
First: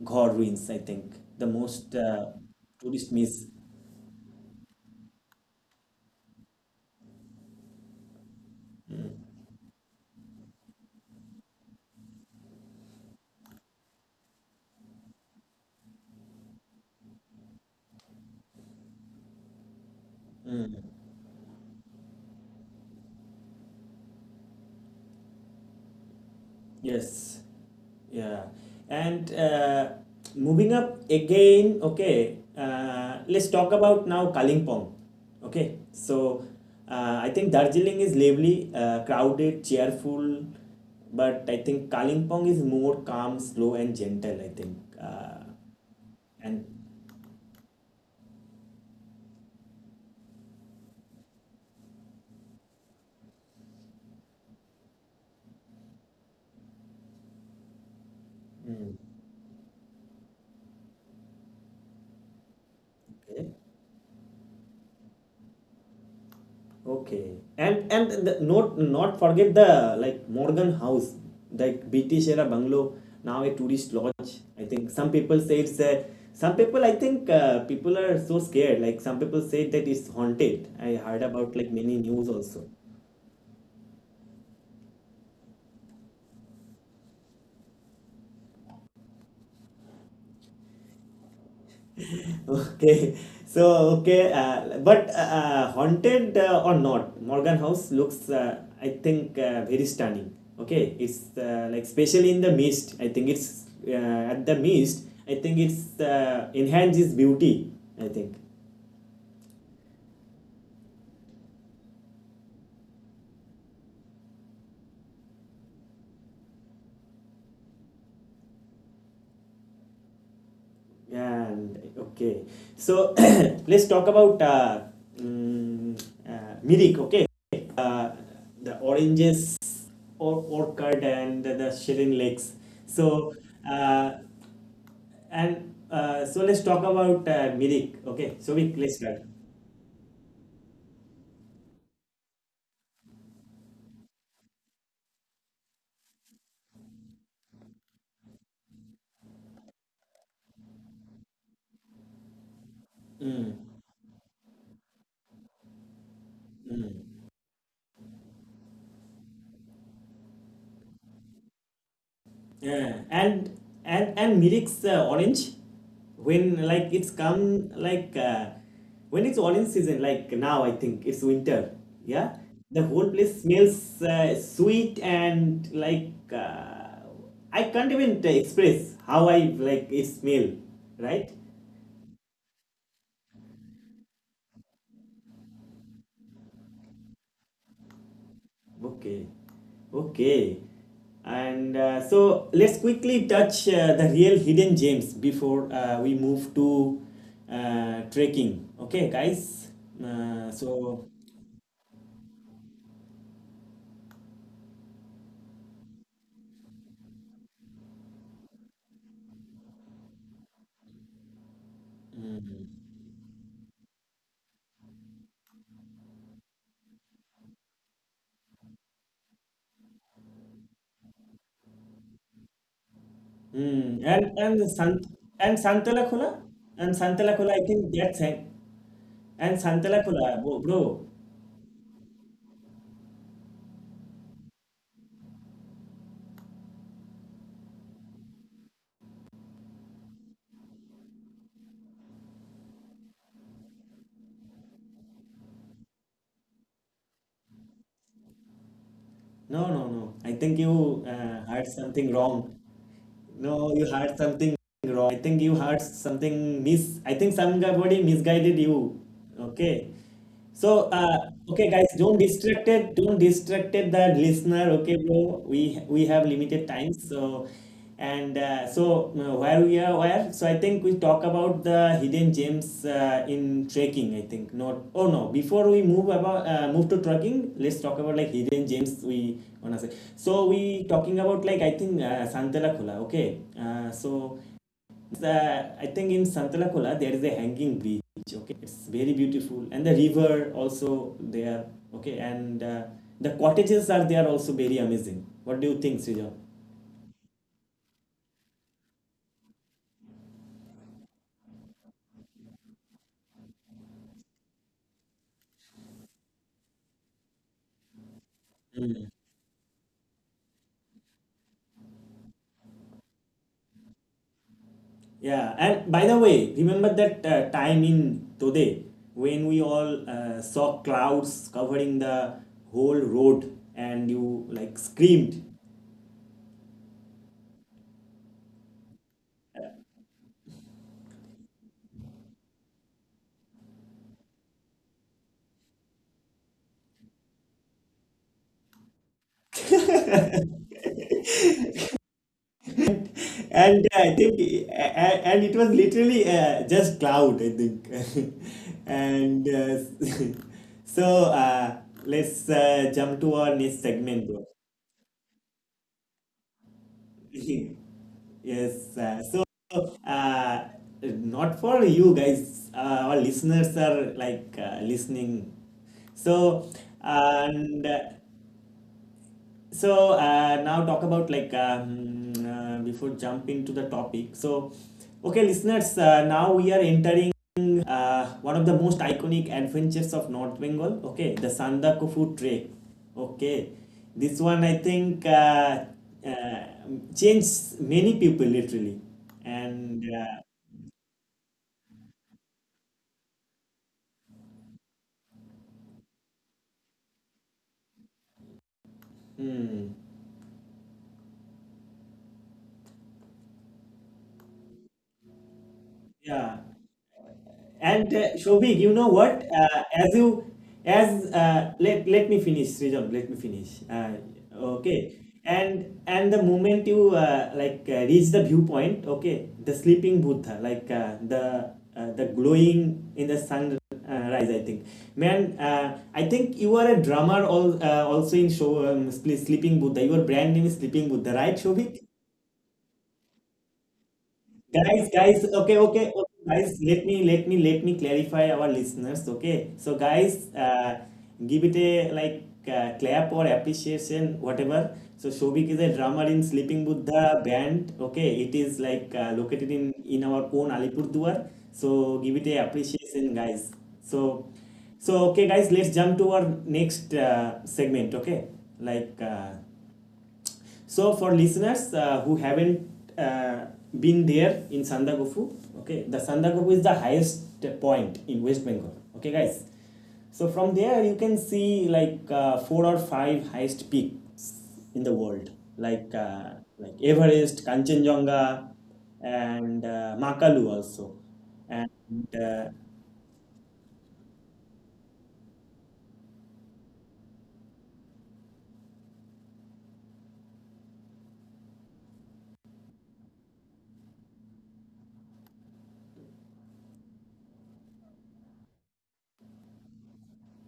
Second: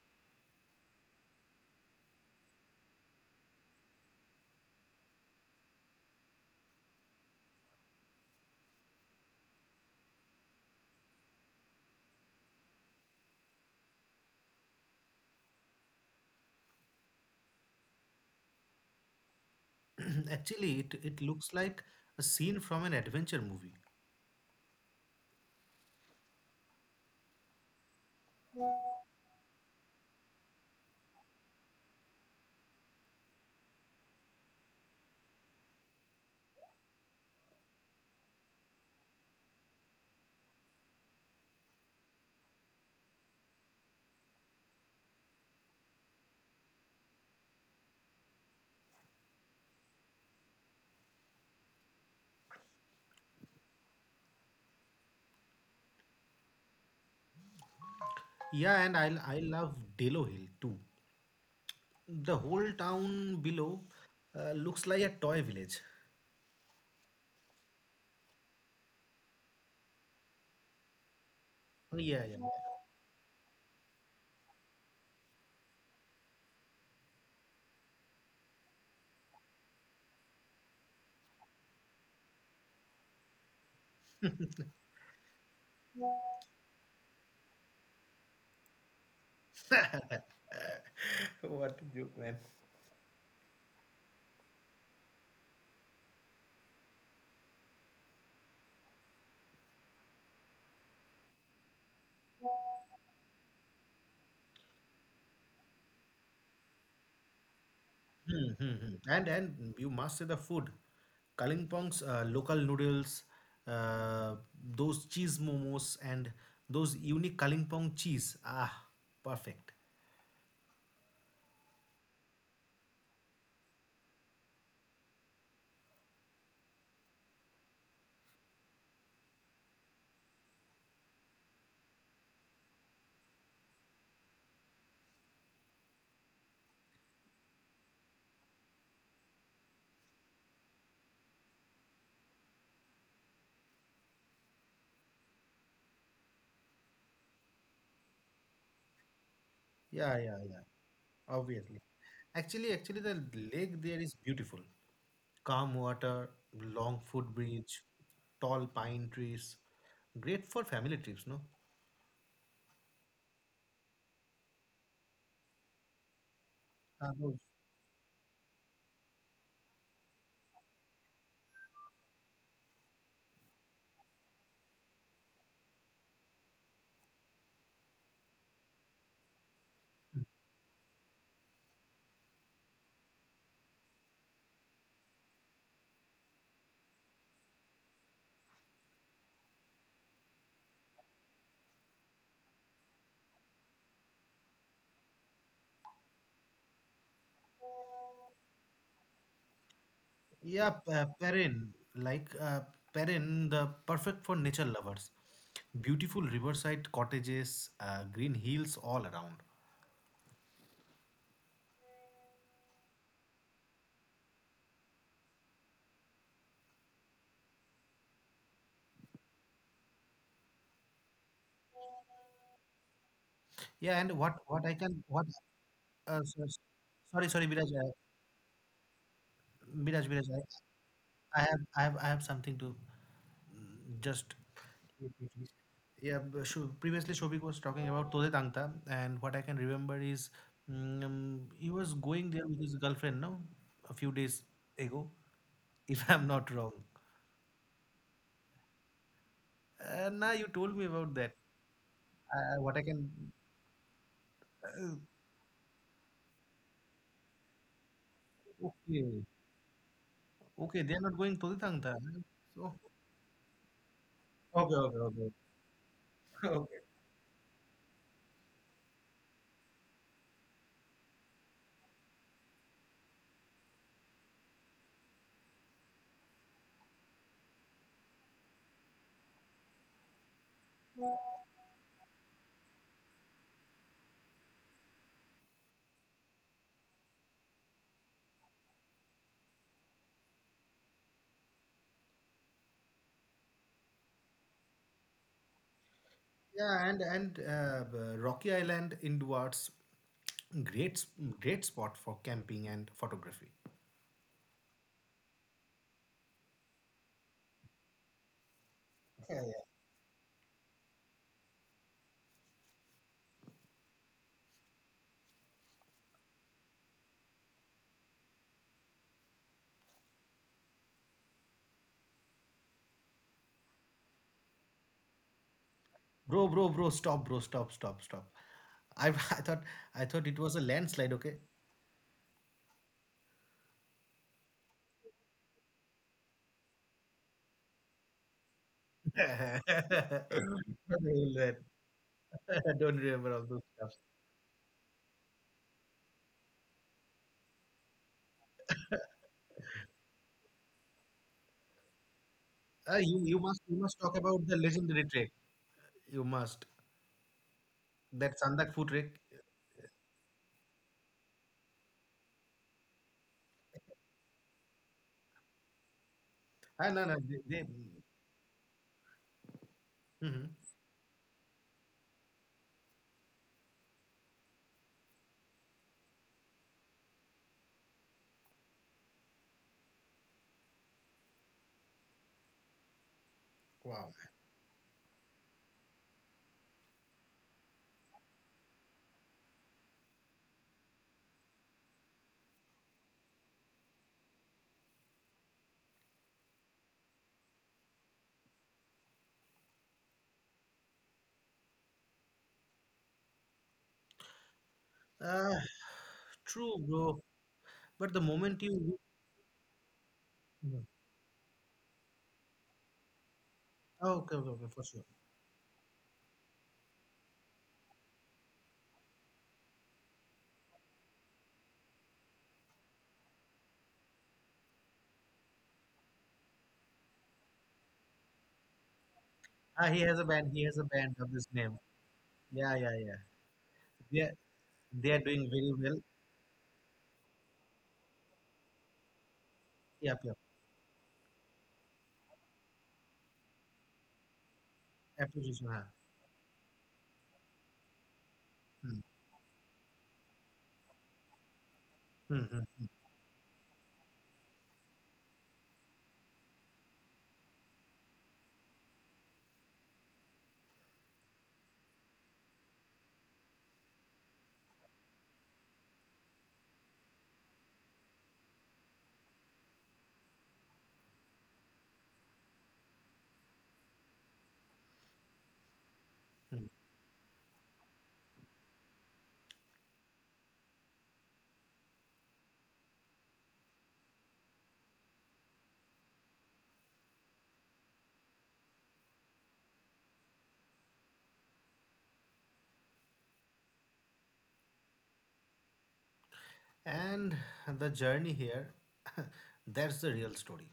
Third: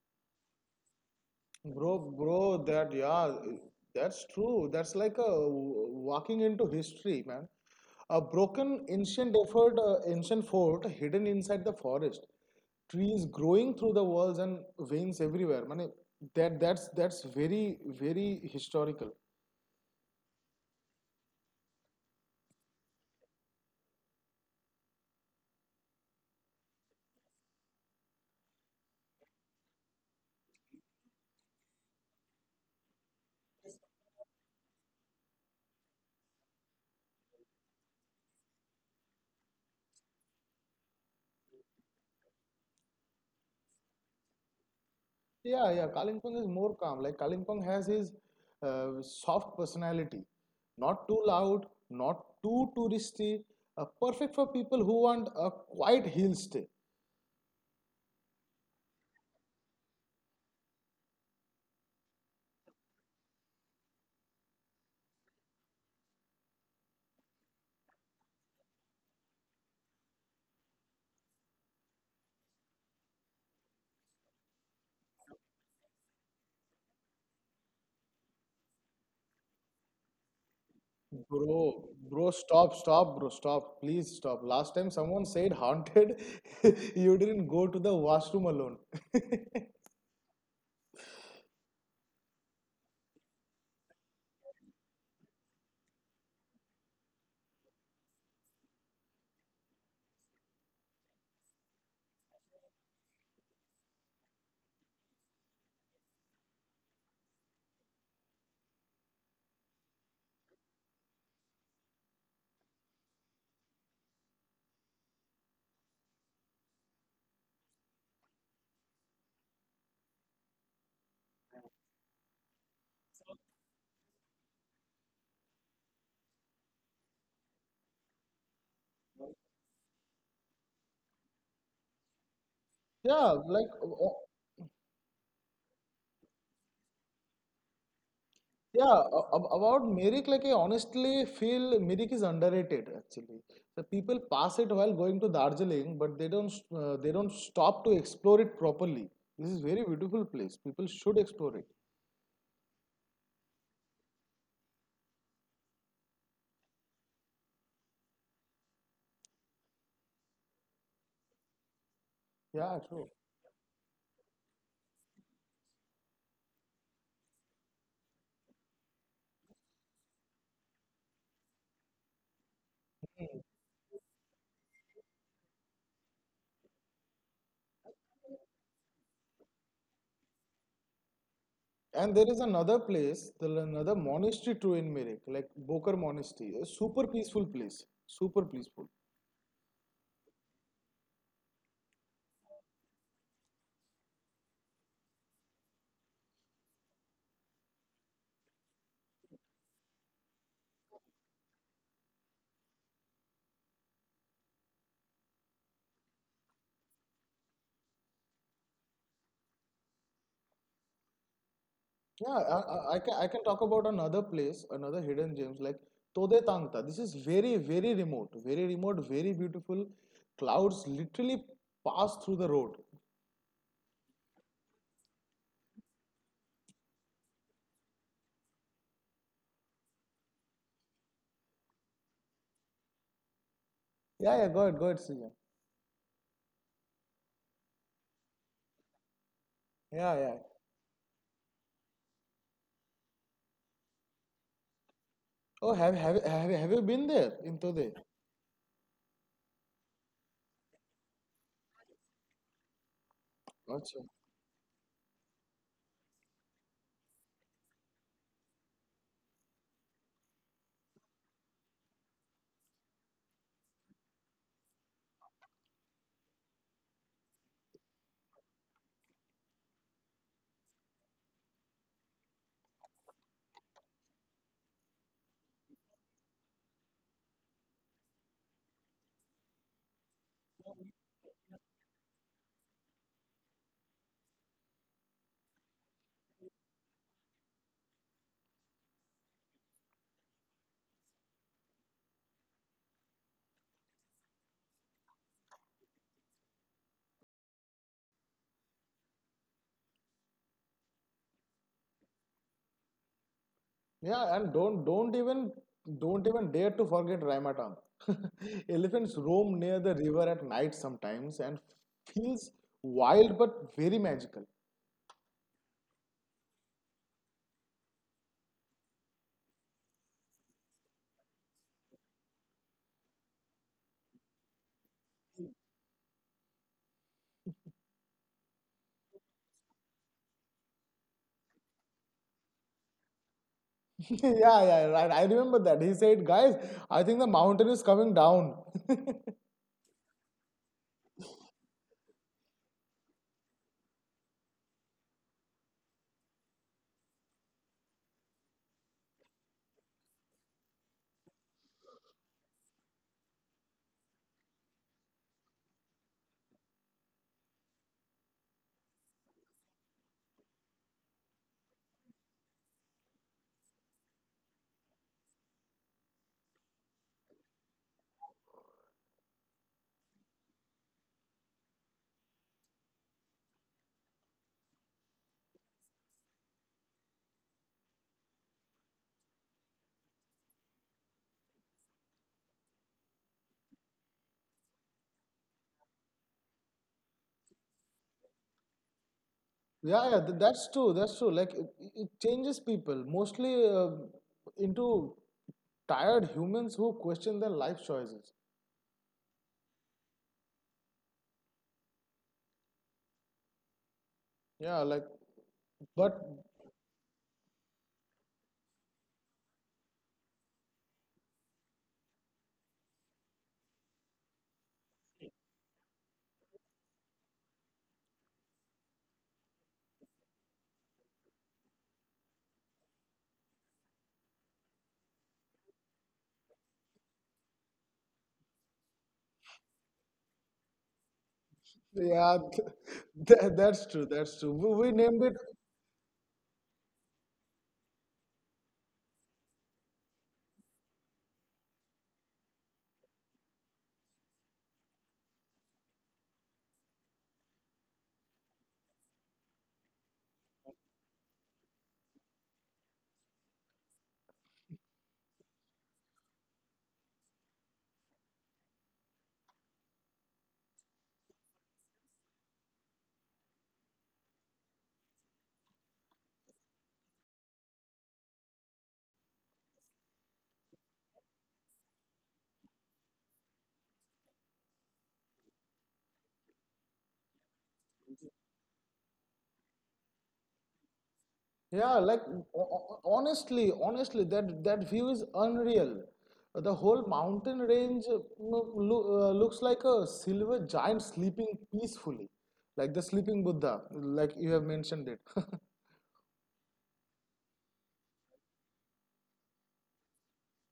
A: Ghor ruins, I think. The most
B: Bro, bro, that
A: tourist
B: yeah,
A: miss.
B: that's true. That's like a walking into history, man. A broken ancient fort hidden inside the forest. Trees growing through the walls and veins everywhere. Man, that's very, very historical.
C: Actually, it looks like a scene from an adventure movie.
A: Yes. Yeah. And moving up again, okay, let's talk about now Kalimpong. Okay. So, I think Darjeeling is lively, crowded, cheerful, but I think Kalimpong is more calm, slow, and gentle, I think.
B: Yeah, yeah. Kalimpong is
A: And,
B: more calm. Like Kalimpong has his soft personality, not too loud, not too touristy. Perfect for people who want a quiet hill stay.
C: Yeah, and
A: mm,
C: I love Delo Hill too. The whole
A: okay.
C: town below looks like a toy village.
A: Okay, and the, not forget the like Morgan House, like British
C: Yeah,
A: era
C: yeah.
A: bungalow, now a tourist lodge. I think some people say it's a. Some people, I think, people are so scared. Like some people say that it's haunted. I heard about like
B: Bro,
A: many
B: bro,
A: news also.
B: stop, stop, bro, stop. Please stop. Last time someone said haunted, you didn't go to the washroom alone.
C: What a joke, man.
A: Okay, so okay, but haunted, or not, Morgan House looks, I think, very stunning. Okay, it's like especially in the mist. I think it's at the mist. I think it's enhances beauty. I think,
C: Hmm, hmm, hmm. And you must say the food, Kalimpong's local noodles, uh, those cheese momos, and those unique Kalimpong cheese. Ah, perfect.
A: and okay, so let's talk about mm, Mirik. Okay, uh, the oranges or orchard and the Shirin Lakes.
B: Yeah,
A: So.
B: like,
A: Uh, And so let's talk about Mirik. Okay, so we
B: yeah,
A: let's start.
B: about Merrick, like, I honestly feel Merrick is underrated actually. The people pass it while going to Darjeeling, but they don't stop to explore it properly. This is very beautiful
C: Yeah, yeah,
B: place.
C: yeah.
B: People should explore it.
C: Obviously. Actually, the
A: Mm.
C: lake there is beautiful. Calm water, long footbridge, tall pine trees. Great for family trips, no?
B: Yeah,
A: Yeah.
B: true.
A: And Mirik's orange, when like it's
C: Uh, those-
A: come like when it's orange season, like now I think it's winter. Yeah, the whole place smells sweet and like I can't even express how I like it smell, right?
B: And there is another monastery too in Meerut, like Bokar Monastery, a super peaceful place, super peaceful.
A: Okay, okay. And so let's quickly touch the real hidden gems before we move to trekking. Okay, guys. Uh,
C: yeah,
A: so
C: Perrin. Like Perrin, the perfect for nature lovers. Beautiful riverside cottages, green hills all around.
B: Yeah, I can talk about another place, another hidden gems like Tode Tangta. This is very, very remote, very remote, very beautiful. Clouds literally pass through the road.
C: Yeah,
A: mm,
C: and what
A: and
C: what
A: and
C: I can
A: Sant
C: what
A: and Santalakola
C: so-
A: and
C: sorry
A: Santalakola. I
C: Biraj,
A: think that's it. And
C: Miraj,
A: Santalakola,
C: Miraj.
A: bro.
C: I have something to
B: Yeah,
C: just.
B: yeah, go ahead, Srijan.
C: Yeah, previously Shobik was talking about Tode Tangta, and what I can remember
B: Yeah,
C: is
B: yeah.
C: he was going there with his girlfriend, no, a few days ago,
B: Oh, have
C: if
B: have
C: I'm
B: have,
C: not
B: have
C: wrong.
B: you been there in Tode?
A: No, no, no.
C: Now
A: I
C: you
A: think
C: told me
A: you
C: about that.
A: heard something wrong.
C: Uh, what I can,
A: No, you heard something
C: uh,
A: wrong. I think you heard something mis. I think somebody misguided you.
C: okay,
A: Okay.
C: okay,
A: So
C: they are not going Tode
A: okay, guys,
C: Tangta. Huh?
A: don't distract
C: So,
A: it. Don't distract it, the listener.
C: okay,
A: Okay,
C: okay, okay,
A: bro. We have limited
C: okay.
A: time. So and so where we are where. So I think we talk about the hidden gems in trekking. I think not. Oh no. Before we move about move to trekking, let's talk about like hidden gems. We wanna say. So we talking about like I think Santala Khula. Okay. So. I think in Santalakola there is a hanging bridge. Okay, it's very beautiful, and the river also there. Okay, and the cottages are there also very amazing. What do you think, Srijan?
C: Yeah, and Rocky Island inwards, great s- great spot for camping and photography.
B: Yeah, and don't even dare to forget Raimatam.
A: Mm.
B: Elephants
C: Yeah,
B: roam
C: yeah.
B: near the river at night sometimes and feels wild but very magical.
A: Yeah, and by the way, remember that time in Tode when we all saw clouds covering the whole road and you like screamed.
C: Bro, bro, bro, stop, stop, stop. I, I thought it was a landslide. Okay.
B: Yeah, yeah, right. I remember that. He said, guys, I think the mountain is coming down.
C: Don't remember all those
A: And
C: stuff.
A: I think, a- and it was literally just cloud, I think. And so let's
C: Uh, you
A: jump to
C: you
A: our
C: must you
A: next
C: must talk
A: segment,
C: about
A: bro.
C: the legendary trek. You must that Sandak food
A: Yes,
C: trek.
A: so uh, not for you guys, our listeners are like listening. So,
C: Ah, no, no,
A: and so
C: Mhm.
A: now talk about like before jump into the topic, so okay, listeners, now we are entering one of the most iconic adventures of North Bengal, okay, the Sandakufu trek, okay,
C: Wow.
A: this one I think uh, changed many people literally, and
B: Yeah, yeah, that's true. That's true. Like it changes people mostly into tired humans who question their life choices.
A: hmm,
B: Yeah, like,
C: Uh,
B: but
A: yeah.
C: True, bro. But
A: And
C: the moment
A: Shobhik,
C: you,
A: you know what? As you, as let me finish, Srijan. Let me finish.
C: oh, okay, okay, okay, for sure.
A: Okay. And the moment you like reach the viewpoint, okay, the sleeping Buddha, like the glowing in the sun rise. I think, man, I think you are a drummer. All also in show Sleeping
C: Ah, he
A: Buddha.
C: has a
A: Your
C: band.
A: brand
C: He
A: name
C: has
A: is
C: a
A: Sleeping
C: band of
A: Buddha,
C: this
A: right,
C: name.
A: Shobhik?
B: yeah,
C: Yeah, yeah, yeah.
B: that's true.
C: They are,
B: That's true. We
C: they
A: Guys,
C: are
B: named it.
A: guys,
C: doing very
A: okay,
C: well.
A: okay, okay, guys, let me clarify our listeners, okay? So,
C: Yep, yep.
A: guys, give it a like clap or appreciation, whatever. So,
C: Appreciation.
A: Shobik
C: Huh?
A: is a drummer in Sleeping Buddha band, okay? It is
C: Hmm.
A: like located in our own Alipurduar. So, give
C: Hmm,
A: it a
C: hmm,
A: appreciation, guys. So, so okay, guys, let's jump to our next segment, okay? Like. So for listeners who haven't uh, been there in Sandagofu, okay, the Sandagofu is the highest point in West Bengal. Okay, guys. So from there you can see like four or five highest peaks in the world, like uh,
C: hmm.
A: like Everest, Kanchenjunga, and Makalu also. And
B: Yeah, like
A: uh,
B: honestly, that view is unreal. The whole mountain range looks like a silver giant sleeping peacefully, like the sleeping Buddha, like you have mentioned it.
C: And the journey here, that's the real story.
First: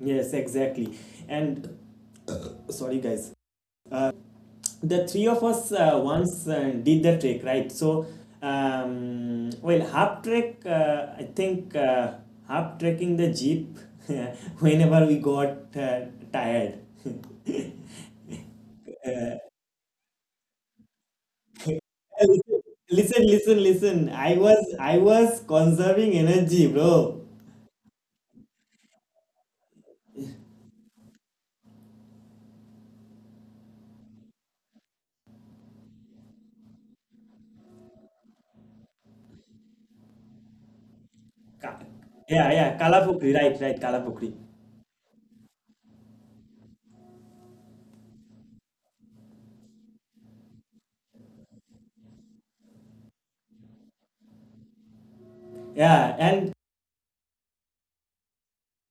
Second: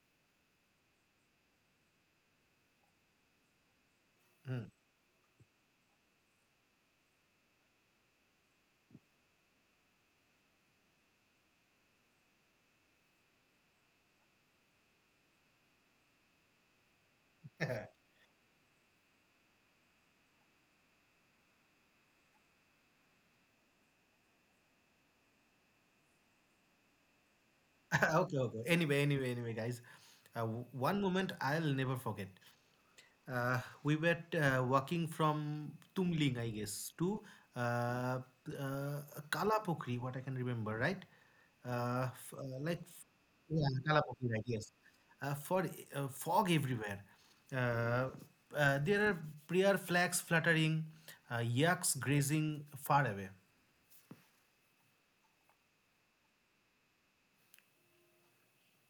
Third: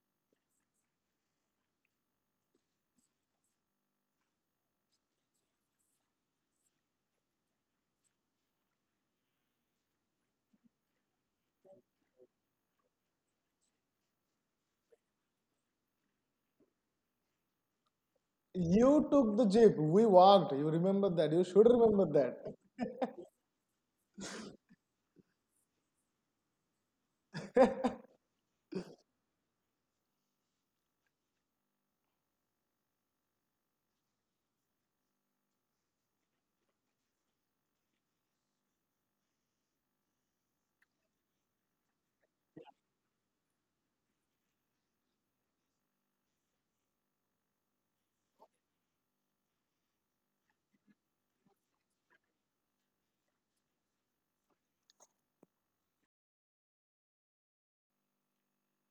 A: yes, exactly. And sorry, guys.
C: Hmm.
A: The three of us once did the trek, right? So well, half trek, I think, half trekking the jeep whenever we got tired.
B: You took the jeep. We walked. You remember that. You should remember that.
A: Listen, listen, I was conserving energy, bro.
C: okay, okay. Anyway, anyway, anyway, guys. One moment I'll never forget. We were walking from Tumling, I guess, to uh, uh, Kalapokri, what I can remember, right?
A: Ka- yeah, yeah,
C: Like,
A: Kalapukri, right,
C: yeah,
A: right, Kalapukri.
C: Kalapokri, right? Yes. For Fog everywhere. Uh, there are prayer flags fluttering, yaks grazing far away.
A: Yeah, and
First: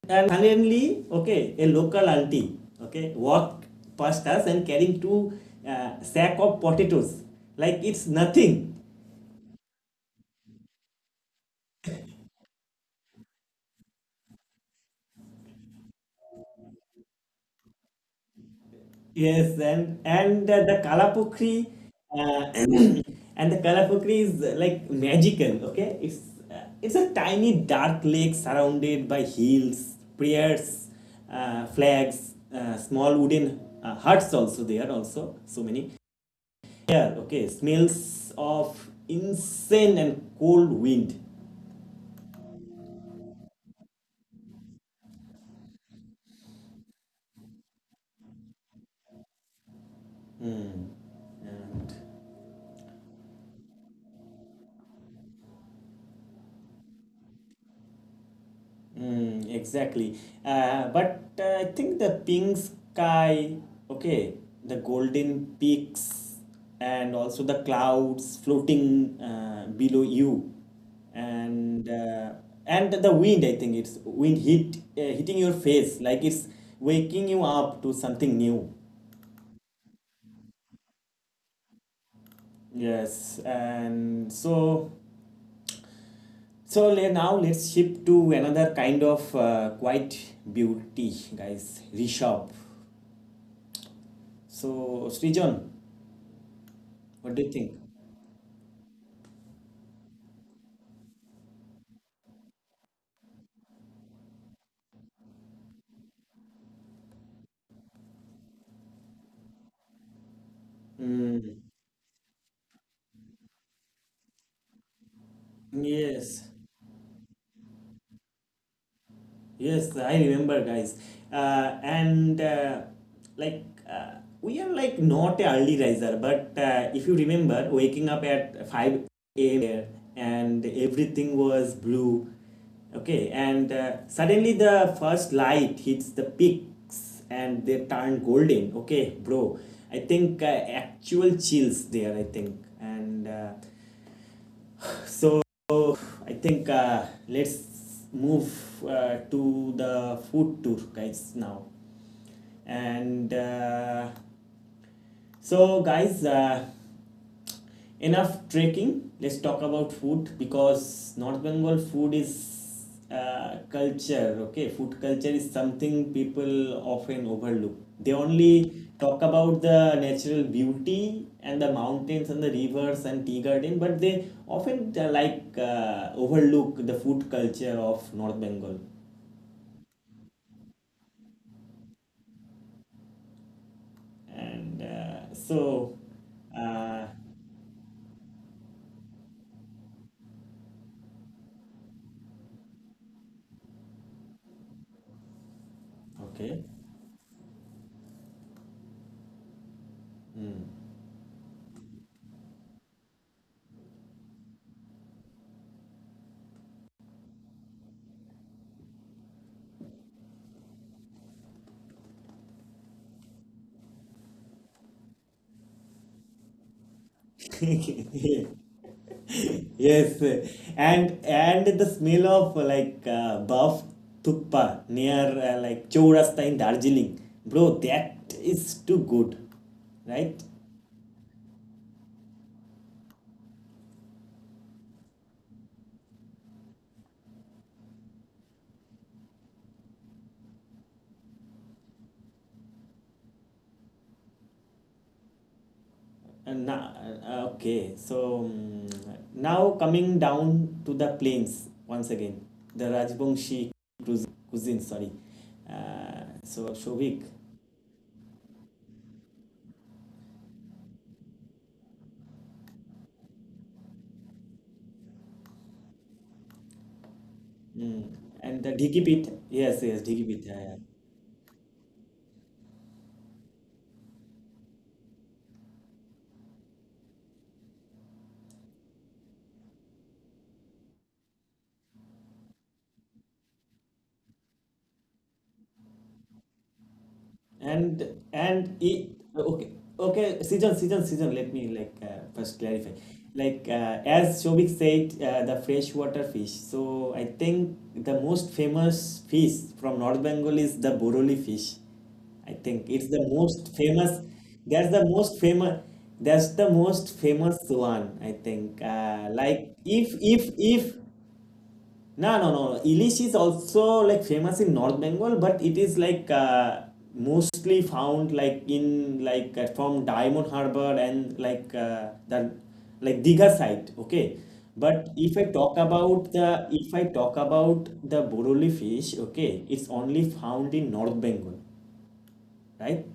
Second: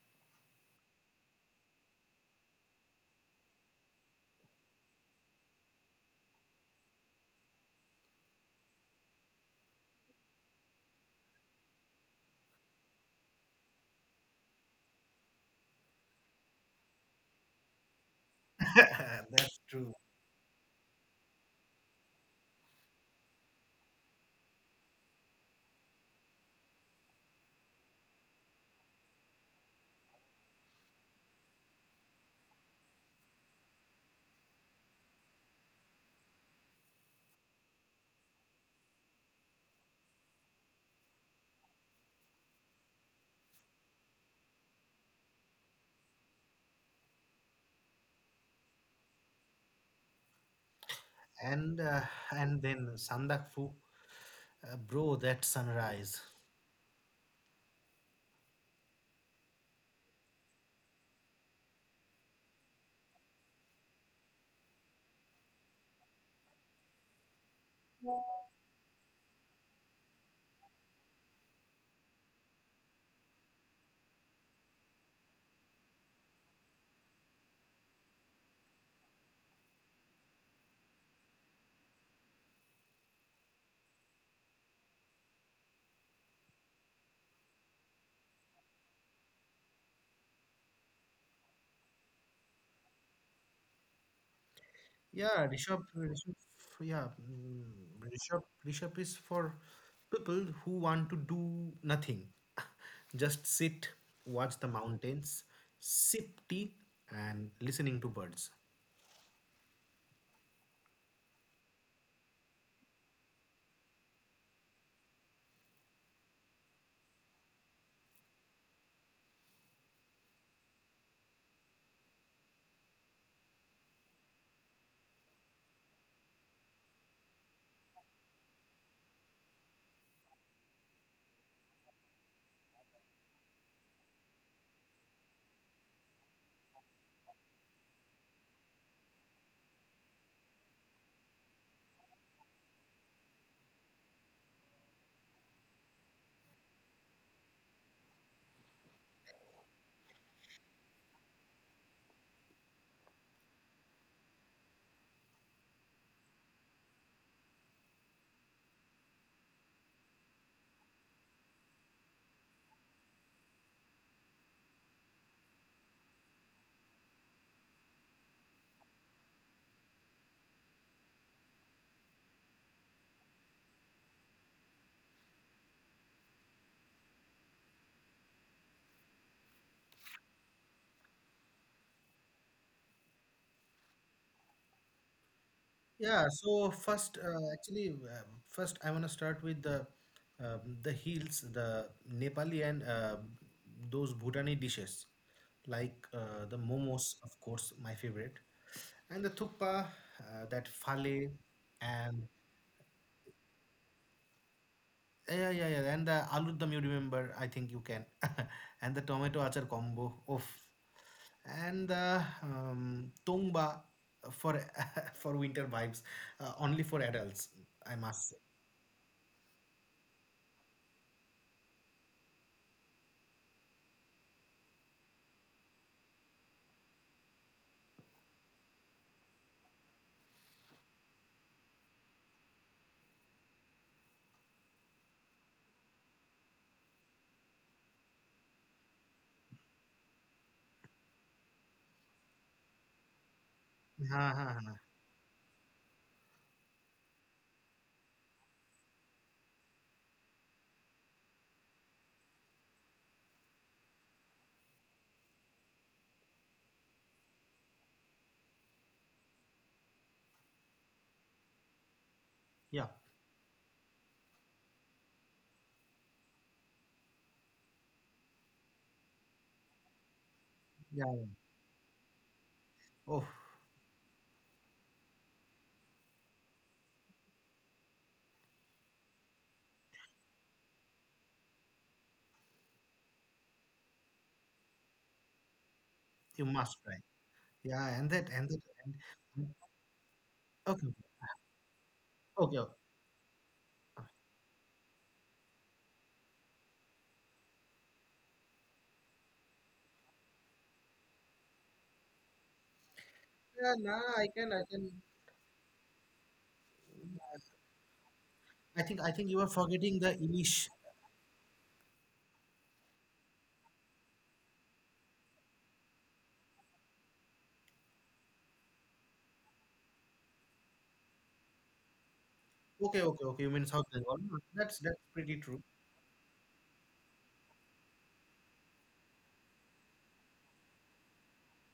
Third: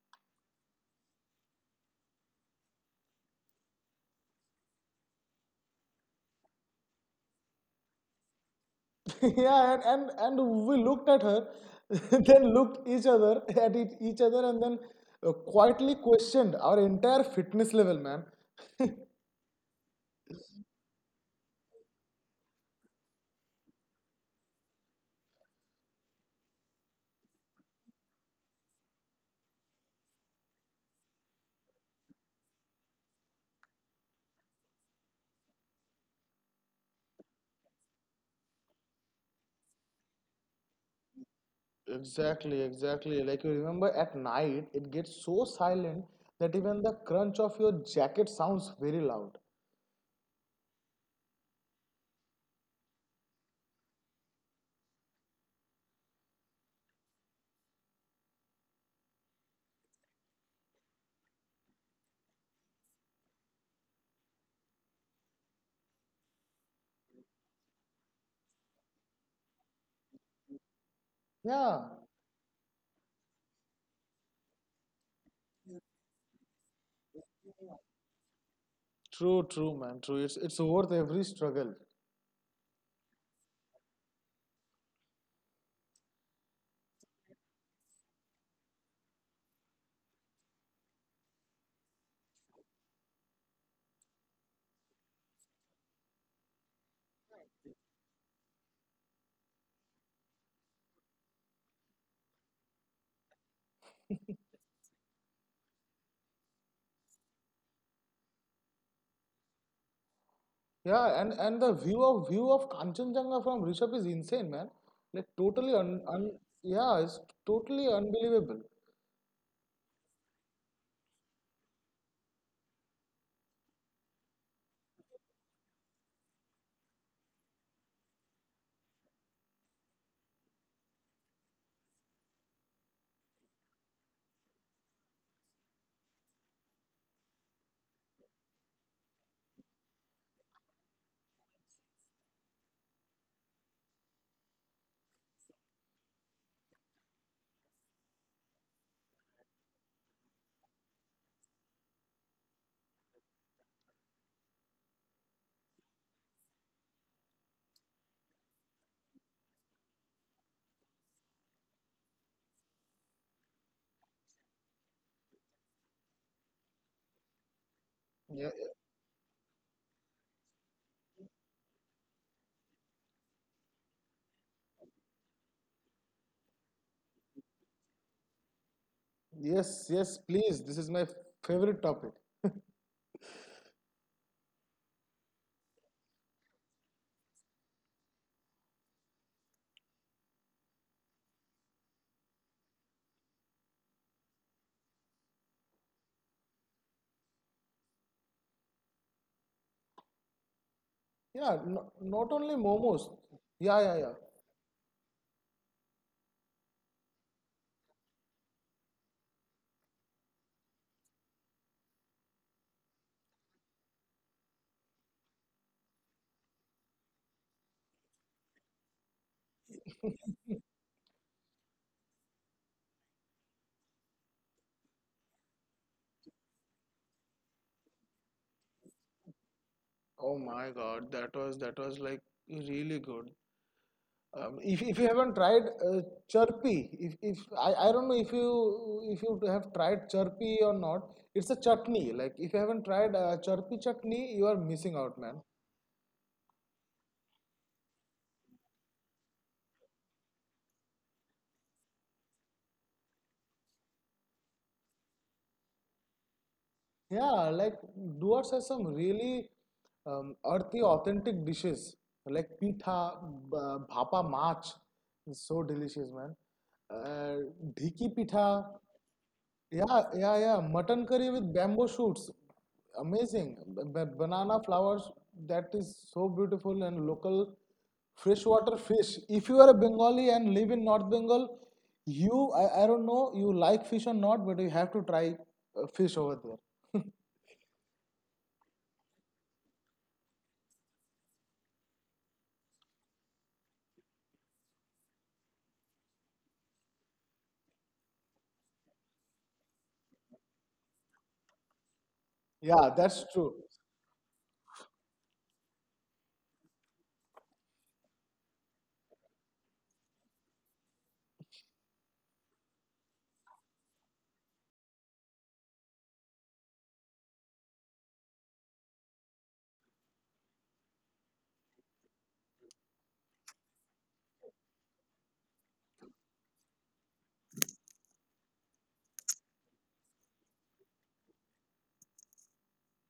A: And suddenly, okay, a local auntie, okay, walked past us and carrying two sack of potatoes, like it's nothing.
B: Yeah, and we looked at her, then looked each other at each other, and then quietly questioned our entire fitness level, man.
C: That's
A: Yes,
C: true.
A: and the Kalapukri, uh, and the Kalapukri is like magical. Okay, it's a tiny dark lake surrounded by hills, prayers, flags, small wooden huts also there also so many. Here, okay, smells of insane and cold wind.
B: Exactly, exactly. Like you remember at night, it gets so silent that even the crunch of your jacket sounds very loud.
A: Hmm.
C: And
A: And,
C: uh, and then Sandak Fu. Bro, that sunrise.
A: exactly. But I think the pink sky, okay, the golden peaks, and also the clouds floating below you,
B: Yeah,
A: and uh, and the wind. I think it's wind hitting your face like it's waking you up to something new.
B: true, true, man, true. It's worth every struggle.
A: Yes, and so now let's shift to another kind of quiet beauty, guys. Rishabh. So
C: Yeah,
A: Srijan,
C: Rishabh, Rishabh, yeah,
A: what do you
C: mm,
A: think?
C: Rishabh, Rishabh is for people who want to do nothing. Just sit, watch the mountains, sip tea, and listening to birds.
B: Yeah, and the view of Kanchenjunga from Rishabh is insane, man. Like totally un, un
A: Yes.
B: yeah, it's totally unbelievable.
A: Yes, I remember, guys. And like uh, we are like not a early riser, but if you remember, waking up at 5 a.m. there and everything was blue. Okay, and suddenly the first light hits the peaks and they turn golden. Okay, bro, I think actual chills there. I think and. So I think let's move to the food tour, guys, now. And so, guys, enough trekking. Let's talk about food, because North Bengal food is culture. Okay, food culture is something people often overlook. They
B: Yeah,
A: only talk about the natural beauty and the mountains and the rivers and tea garden, but they often like overlook the food culture of North Bengal.
B: yes, yes, please. This is my favorite topic.
A: And so
C: Yeah, so
A: uh,
C: actually, first I want to start with the heels, the Nepali and those Bhutani dishes, like the
A: okay.
C: momos, of course, my favorite, and the thukpa,
A: Hmm.
C: that
B: Yeah,
C: phale,
B: no, not only
C: and
B: momos. Yeah, yeah, yeah.
C: yeah, yeah, yeah, yeah, and the aloo dum. You remember? I think you can, and the tomato achar combo. Oof. And the tongba for for winter vibes, only for adults, I must say.
A: Yes, and the smell of like buff thukpa near like Chaurasta in Darjeeling, bro, that is too good, right?
B: Oh my God, that was like really good. If you haven't tried Chirpy, if I, I don't know if you have tried Chirpy or not, it's a chutney. Like if you haven't tried Chirpy chutney, you are missing out, man.
C: Ha, ha, ha.
A: And now, okay, so now coming down to the plains once again, the Rajbongshi cuisine, cuisine sorry. So Shovik,
B: Yeah, like Duars has some really earthy, authentic dishes like pitha,
C: Yeah,
B: bhapa mach, is so delicious, man. Uh,
A: mm,
B: Dhiki
A: and
B: pitha,
A: the Dhiki Pith, yes, yes,
B: yeah,
A: Dhiki
B: yeah,
A: Pith, yeah,
B: yeah.
A: yeah.
B: Mutton curry with bamboo shoots.
C: yeah. Yeah.
B: Amazing. Banana
C: Oh,
B: flowers, that is so beautiful. And local freshwater fish. If you are a Bengali and live in North Bengal, you, I don't know, you like fish or not, but you have to try fish over there.
C: you
A: And
C: must try.
A: and it,
C: Yeah,
A: okay, okay, season. Let me like
C: okay,
A: first clarify. Like
C: okay. Okay.
A: as Shobik said, the freshwater fish. So I think the most famous fish from North Bengal is the Boroli fish. I think
B: Yeah,
A: it's the
B: that's true.
A: most famous. That's the
C: Yeah,
A: most
C: nah, I
A: famous.
C: can,
A: That's the most famous one. I think. Like
C: I think, you are
A: if
C: forgetting the Inish.
A: no, no, no. Ilish is also like famous in North Bengal, but it is like mostly found like in like from Diamond Harbor and like the like Diga side. Okay,
C: Okay, okay, okay. You mean
A: but
C: South
A: if I
C: Bengal?
A: talk
C: That's
A: about
C: that's
A: the
C: pretty
A: if
C: true.
A: I talk about the Boroli fish, okay, it's only found in North Bengal, right?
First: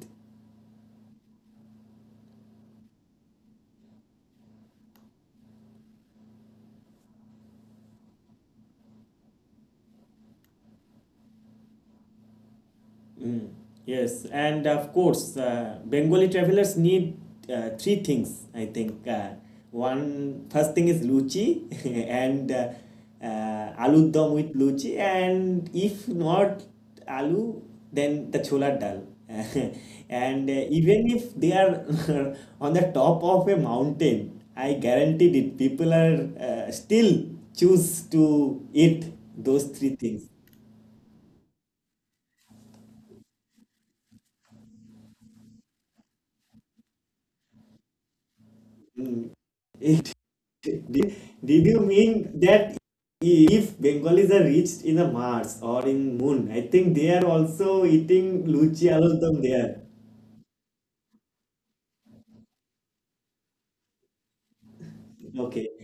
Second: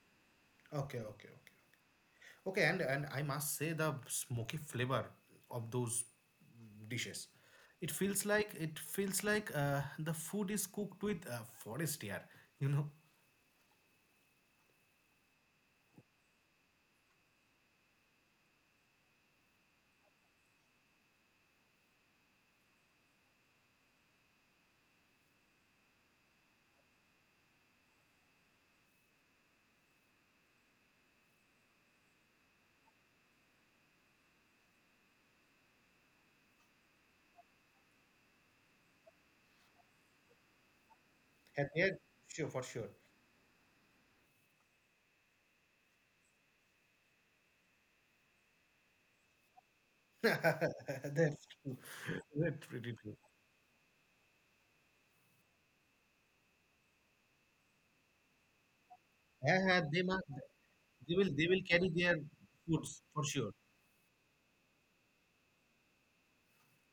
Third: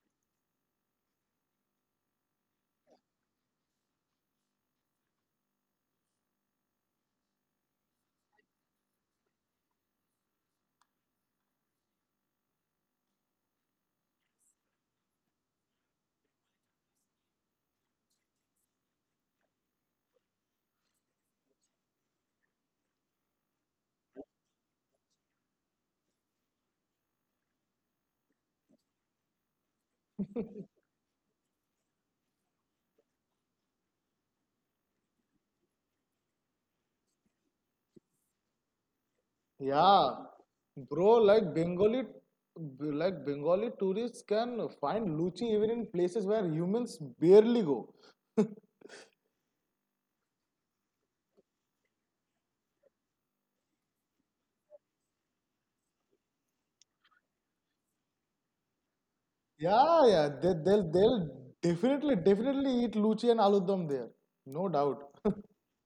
C: Okay, okay, okay. Okay, and I must say the smoky flavor of those dishes. It feels like the food is cooked with forest air. You know.
A: Yes, and of course, Bengali travelers need three things, I think. One first thing is luchi, and aloo dum with luchi, and if not aloo, then the chola dal. And even if they are on the top of a mountain, I guaranteed it, people are still choose to eat those three
B: Yeah.
A: things.
C: Yeah, yeah,
B: Bro,
C: sure,
B: like
C: for sure.
B: Bengali, like Bengali tourists can find luchi even in places where humans barely go.
A: Mm.
C: That's true.
A: Did,
C: That's
A: did you
C: pretty true.
A: mean that if Bengalis are reached in the Mars or in Moon, I think they are also eating
C: Yeah, yeah,
A: Luchi
C: they must,
A: Alodom there.
B: Yeah,
C: they will
B: yeah.
C: they
B: They,
C: will carry
B: they'll
C: their
B: they'll
C: foods
B: definitely
C: for sure.
B: definitely eat luchi and aloo dum there, no doubt.
A: Okay.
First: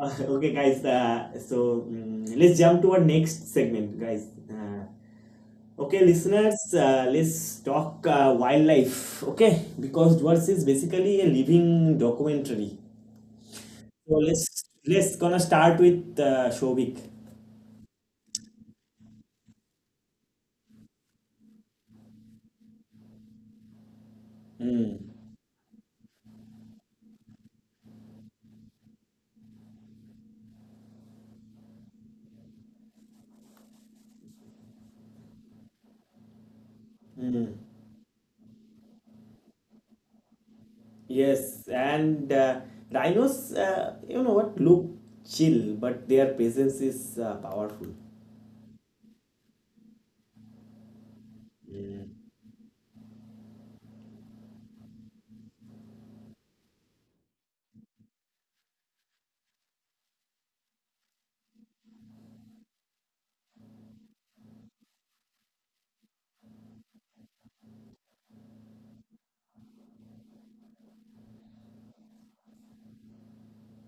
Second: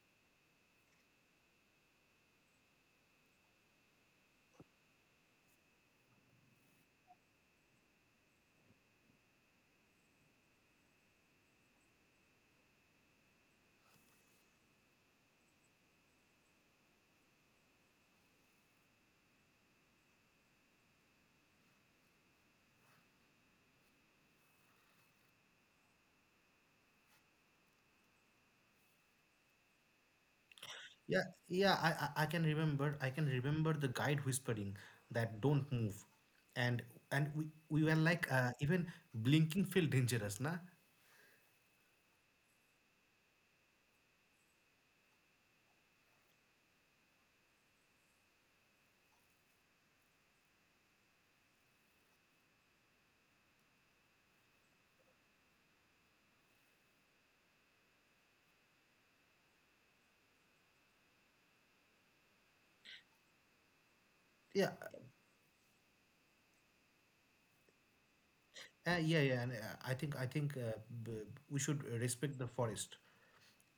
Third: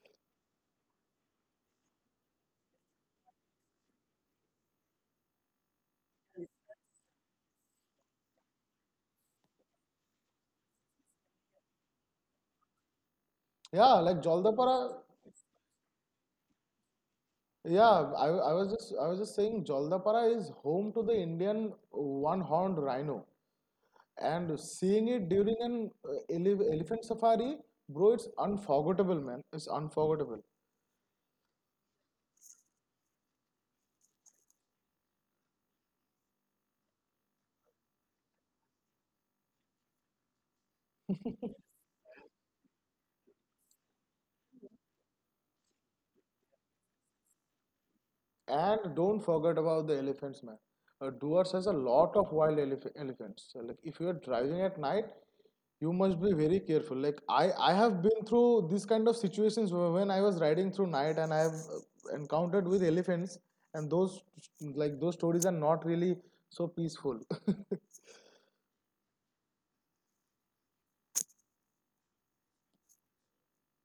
A: Okay, guys. So let's jump to our next segment, guys. Okay, listeners, let's talk wildlife. Okay, because Dwarfs is basically a living documentary.
B: Yeah,
A: So
B: like Jaldapara.
A: let's gonna start with Shobik.
B: Yeah, I was just saying Jaldapara is home to the Indian one-horned rhino, and
A: Mm,
B: seeing it during an elephant safari, bro, it's unforgettable, man. It's unforgettable.
C: Yeah, yeah, I can remember the guide whispering that don't move, and we,
A: mm.
C: were like even blinking feel dangerous, nah?
A: Yes, and rhinos, you know what, look chill, but their presence is powerful.
B: And don't forget about the elephants, man. Duars has a lot
A: Mm.
B: of wild elef elephants. So, like if you are driving at night, you must be very careful. Like I have been through this kind of situations when I was riding through night, and I have encountered with elephants, and those
C: Yeah,
B: like those stories are not really so peaceful.
C: yeah, yeah. And I think we should respect the forest.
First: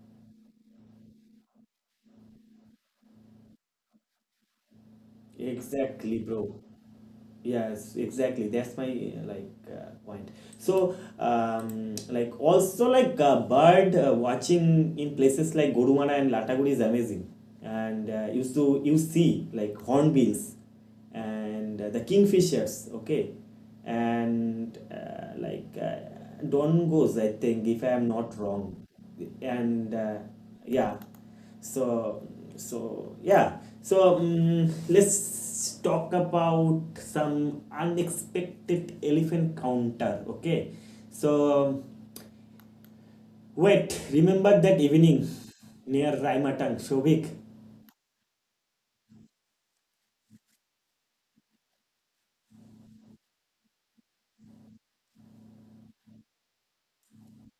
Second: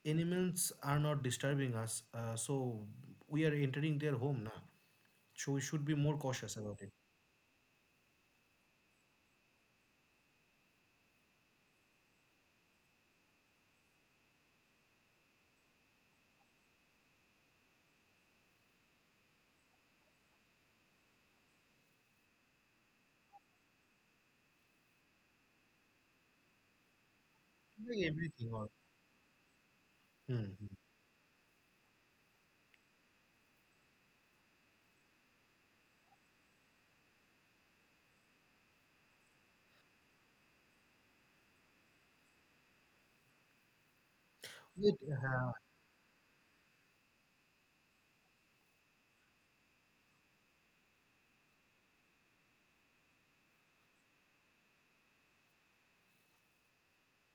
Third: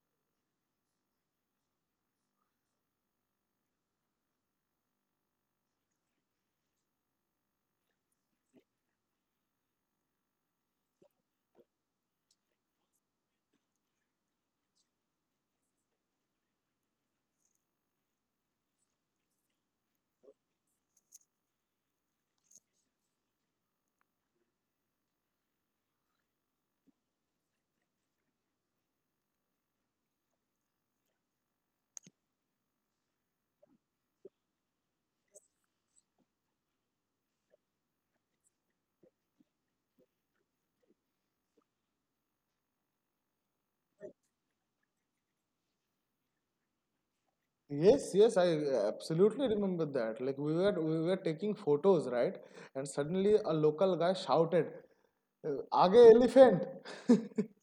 C: Animals are not disturbing us, so we are entering their home now, so we should be
A: Exactly,
C: more
A: bro.
C: cautious about it.
A: Yes, exactly, that's my like point. So like also like bird watching in places like Goruwana and Lataguri is amazing, and used to you see like hornbills and the kingfishers. Okay, and like don, I think, if I am
C: Doing
A: not
C: everything
A: wrong.
C: all.
A: And
C: Mhm.
A: yeah, so so yeah, so let's talk about some unexpected elephant counter. Okay, so wait, remember that
C: It,
A: evening
C: uh,
A: near Raimatang, Shobik?
B: Yes, yes, I absolutely remember that. Like we were taking photos, right? And suddenly a local guy shouted, Aage elephant!"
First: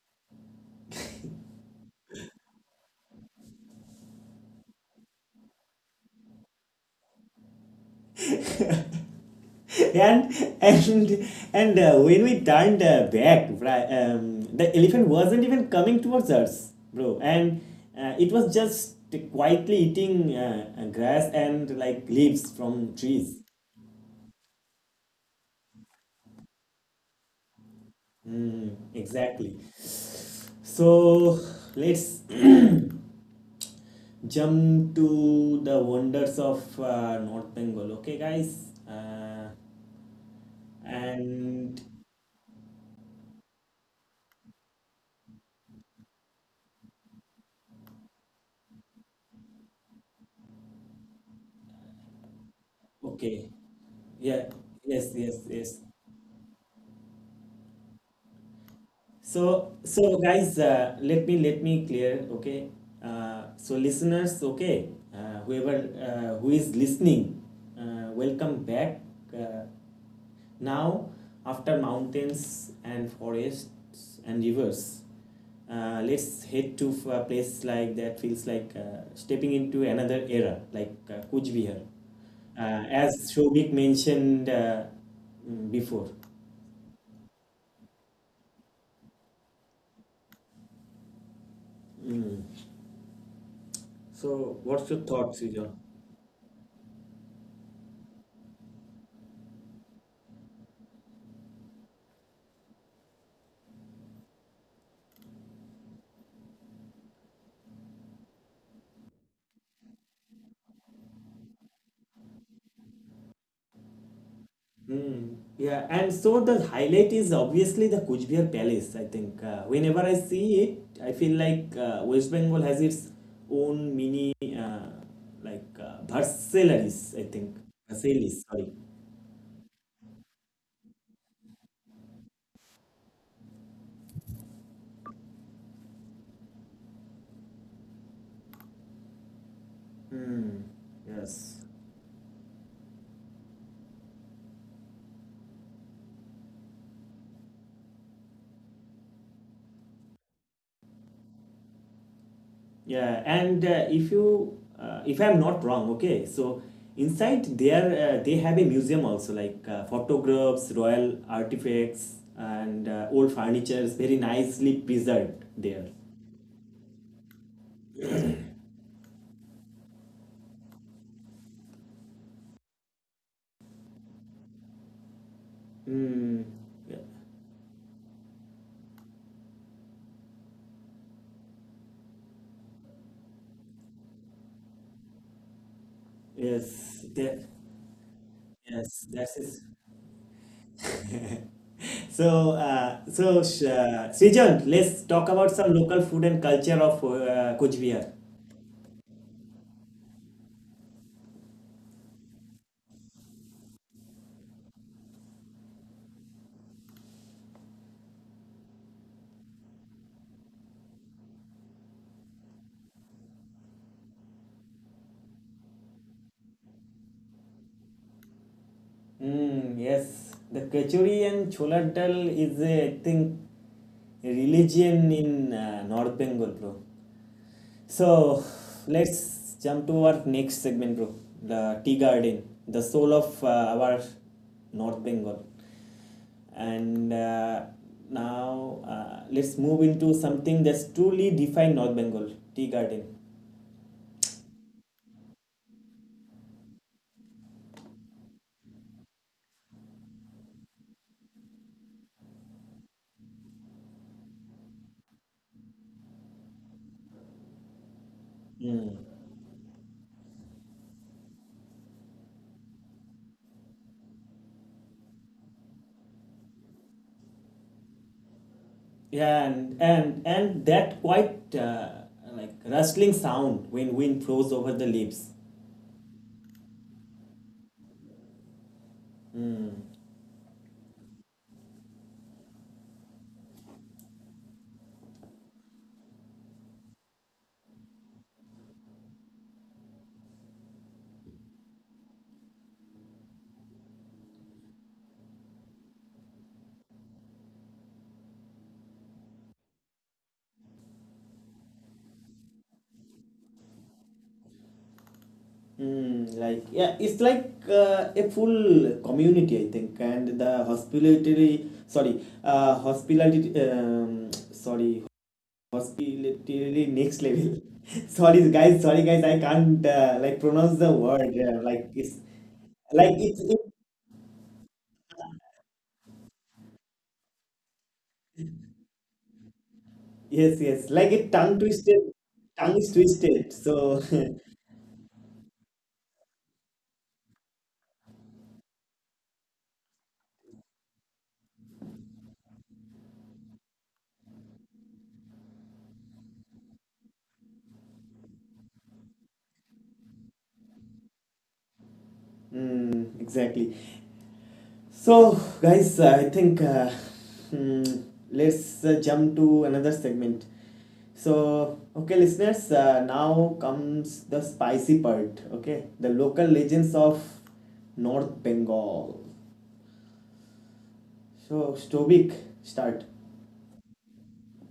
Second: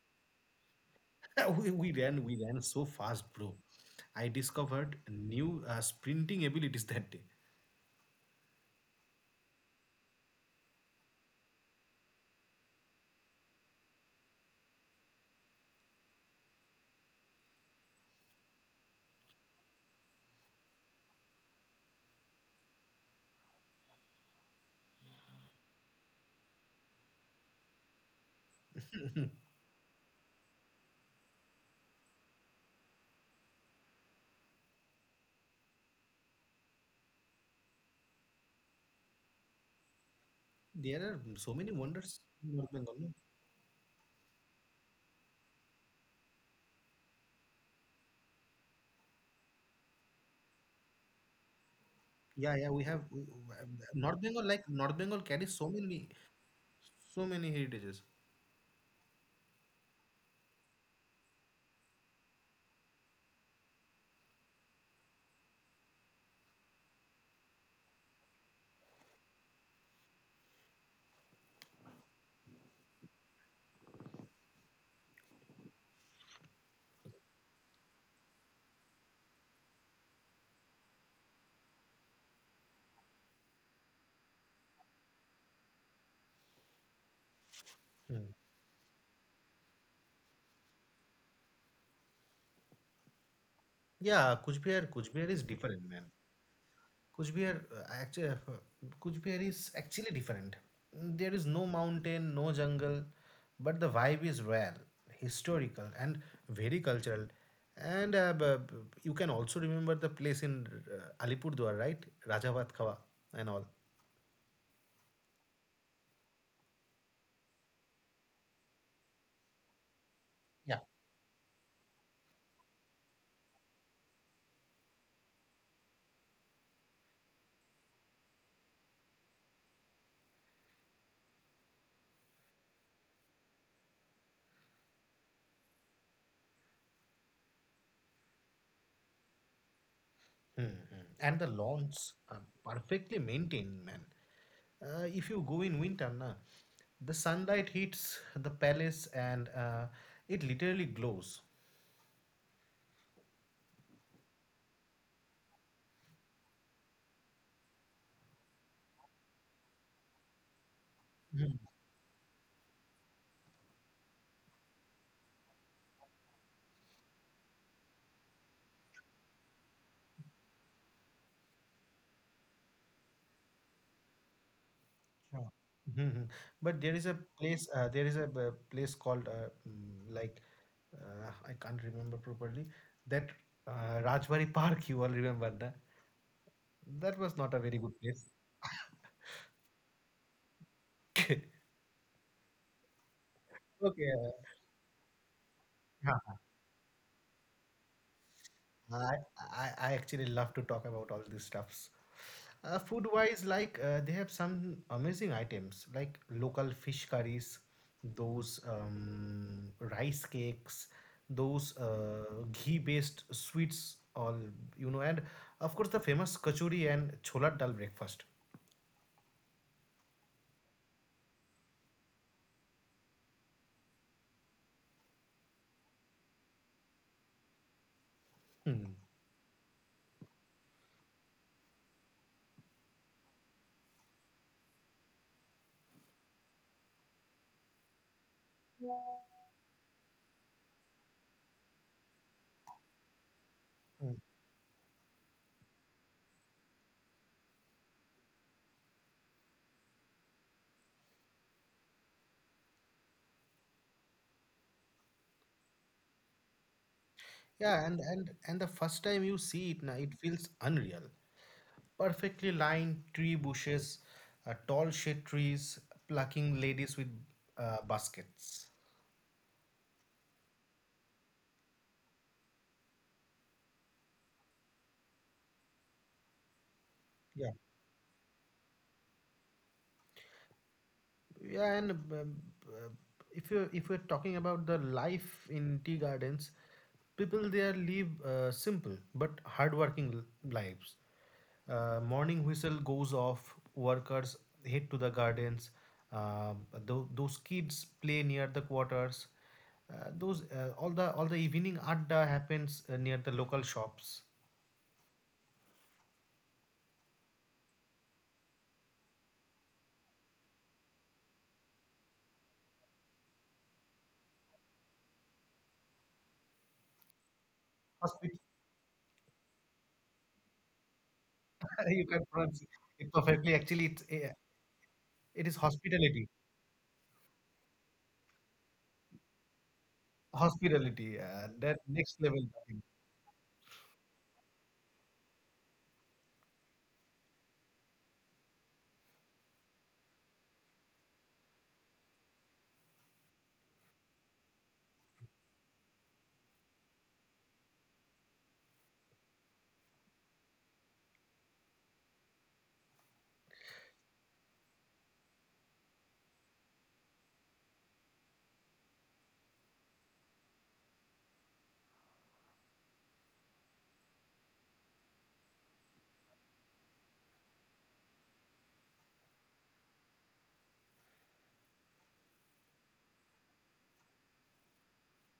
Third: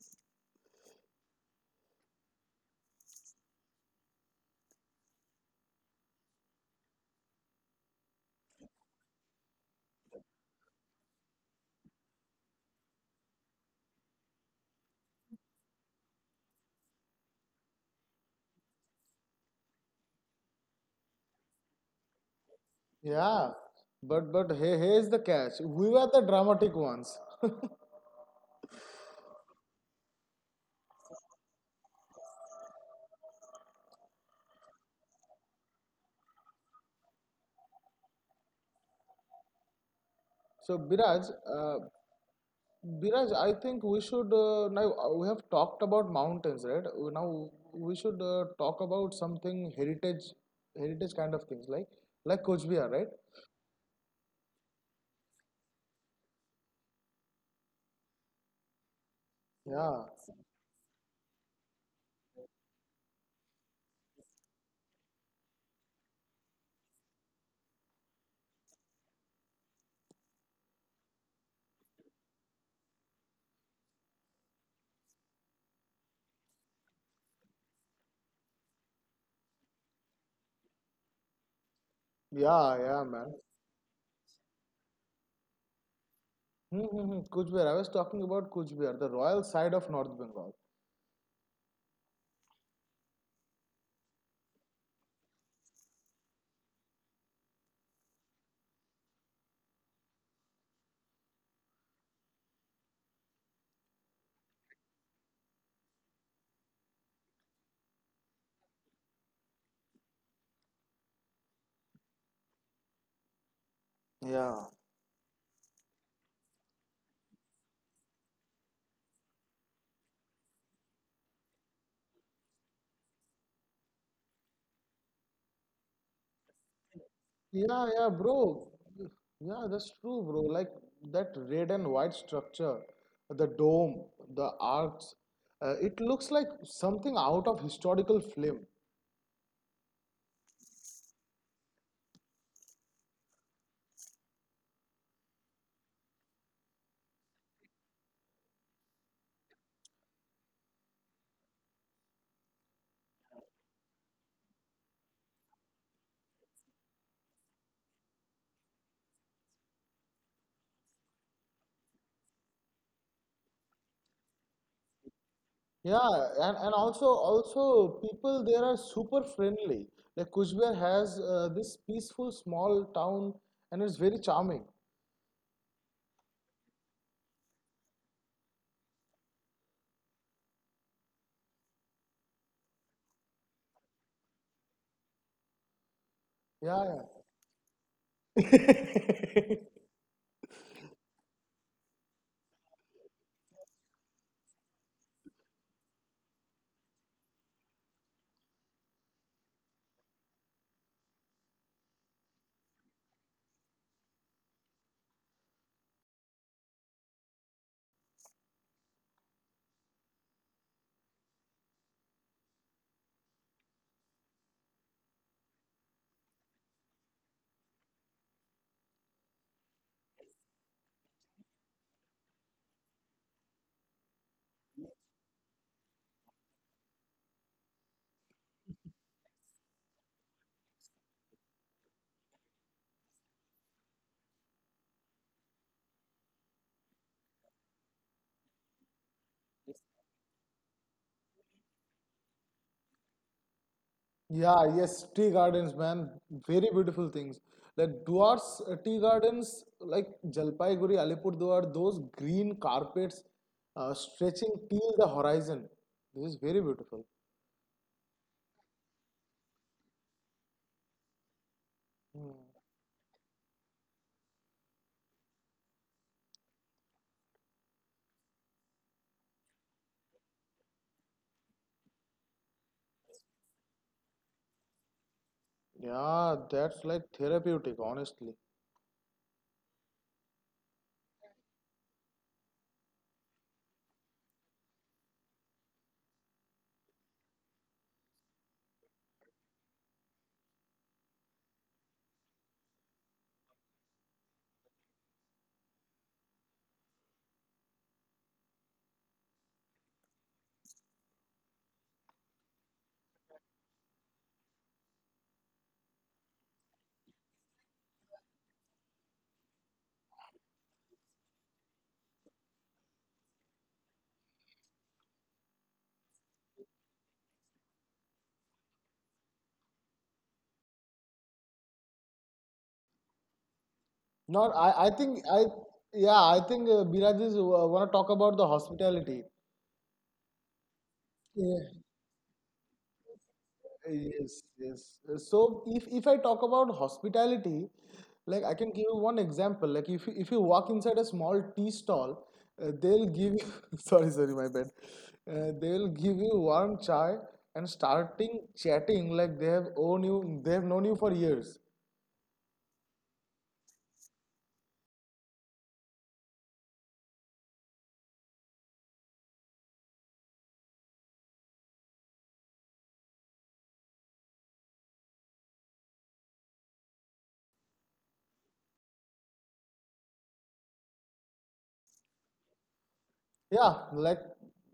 C: we ran so fast, bro. I discovered new sprinting abilities that day.
A: and and and when we turned back, right, the elephant wasn't even coming towards us, bro, and it was just quietly eating grass and like leaves from trees.
B: Yeah, but hey, here's the catch. We were the dramatic ones.
A: Mm, exactly. So let's jump to the wonders of North Bengal. Okay, guys.
B: So
C: There
B: Biraj,
C: are so
A: And
C: many wonders in North Bengal. No?
B: I think we should now we have talked about mountains, right? Now we should talk about something heritage, kind of things like Coach
C: Yeah,
B: Bihar,
C: yeah,
B: right?
A: okay,
C: uh,
A: yeah,
C: North Bengal. Like
A: yes,
C: North
A: yes,
C: Bengal
A: yes.
C: carries so many heritages.
A: So,
B: Yeah,
A: so guys, let me clear, okay? So listeners, okay, whoever who is listening, welcome back. Uh, now, after mountains and forests and rivers, let's head to a place like that feels like stepping into another era, like Kuch Bihar,
B: yeah, yeah,
A: as
B: man.
A: Shobik mentioned before.
B: Hmm, hmm, hmm. Kuch Bihar. I was talking about Kuch
C: Hmm.
B: Bihar, the royal side of North Bengal.
A: So,
C: Yeah,
A: what's your thought,
C: Kuchbihar
A: Sijan?
C: Kuchbihar is different, man. Kuchbihar, actually Kuchbihar is actually different. There is no mountain, no jungle, but the vibe is rare, historical, and very cultural. And you can also remember the place in Alipurdwar, right? Rajavad Khawa and all.
B: Yeah.
A: Hmm. Yeah, and so the highlight is obviously the Kuch Palace. I think whenever I see it,
C: Yeah.
A: I feel like West Bengal has its own mini Versailles. I think
B: Yeah, yeah,
A: Versailles.
B: bro.
A: Sorry.
B: Yeah, that's true, bro. Like that red and white structure, the dome, the arcs, it looks like something out of historical film.
A: Hmm.
C: Mhm. And the
A: Yes.
C: lawns are perfectly maintained, man. If you go in winter, na, the sunlight hits the palace and it literally glows.
A: Yeah, and if you if I'm not wrong, okay. So inside there they have a museum also like photographs, royal artifacts, and old furniture is very nicely preserved there.
B: Yeah, and also people there are super friendly. Like Kuchbehar has this peaceful small town and it's very charming.
C: Yeah. Mhm. But
A: Mm, yeah.
C: there is a place called like I can't remember properly that Rajbari Park. You all remember that? That was not
B: Yeah,
C: a
A: Yes,
C: very good
A: that,
C: place.
A: yes, that's it.
B: yeah.
C: Okay.
A: So,
C: Okay.
A: Srijan, let's talk about
C: Yeah.
A: some local food and culture of Coach Bihar.
C: I, I actually love to talk about all these stuffs. Food wise, like they have some amazing items like local fish curries, those rice cakes, those ghee based sweets, all and of course the famous kachori and chola dal breakfast.
A: Mm, yes, the kachori and chola dal is, a, I think, a religion in North Bengal, bro.
C: Hmm.
A: So let's jump to our next segment, bro. The tea garden, the soul of our North Bengal. And Now let's move into something that's truly defined North Bengal tea garden.
B: Yeah, yes, tea gardens, man. Very beautiful things. Like Duar's tea gardens, like Jalpaiguri, Alipurduar, those green carpets stretching till the horizon. This is very beautiful.
C: Yeah, and the first time you see it, na, it feels unreal. Perfectly lined
B: Hmm.
C: tree bushes, tall shade trees, plucking ladies with baskets.
A: Yeah, and that quite like rustling sound when wind blows over the leaves.
B: Yeah, that's
C: Yeah.
B: like therapeutic, honestly.
C: Yeah, and uh, if you if you're talking about the life in tea gardens, people there live simple but hardworking lives. Morning whistle goes off. Workers head to the gardens. Uh, those kids play near the quarters. Those all the evening adda happens near the local shops.
A: Mm, like yeah, it's like a full community, I think, and the hospitality, sorry, hospitality, sorry, hospitality next level.
C: Hospit-
A: Sorry, guys, sorry, guys, I can't like pronounce the word.
C: you can
A: Yeah,
C: pronounce it perfectly.
A: like
C: Actually,
A: it's it,
B: Not,
C: it
B: I, I
C: is
B: think, I,
C: hospitality.
B: yeah, I think uh, Biraj is want to talk about the hospitality.
C: Hospitality,
A: yes,
C: yeah,
A: yes, like
C: that
A: it
C: next
A: tongue
C: level
A: twisted,
C: thing.
A: tongue is twisted. So,
B: Yes, yes. So if I talk about hospitality, like I can give you one example. Like if you walk inside a small tea stall, they'll give you sorry, sorry, my bad. They'll give you warm chai and starting chatting like they have own you, they have known you for years.
A: mm, exactly. So, guys, I think hmm, let's jump to another segment. So, okay, listeners, now comes the spicy part. Okay, the local legends of North Bengal. So, Stovik, start.
B: Yeah, like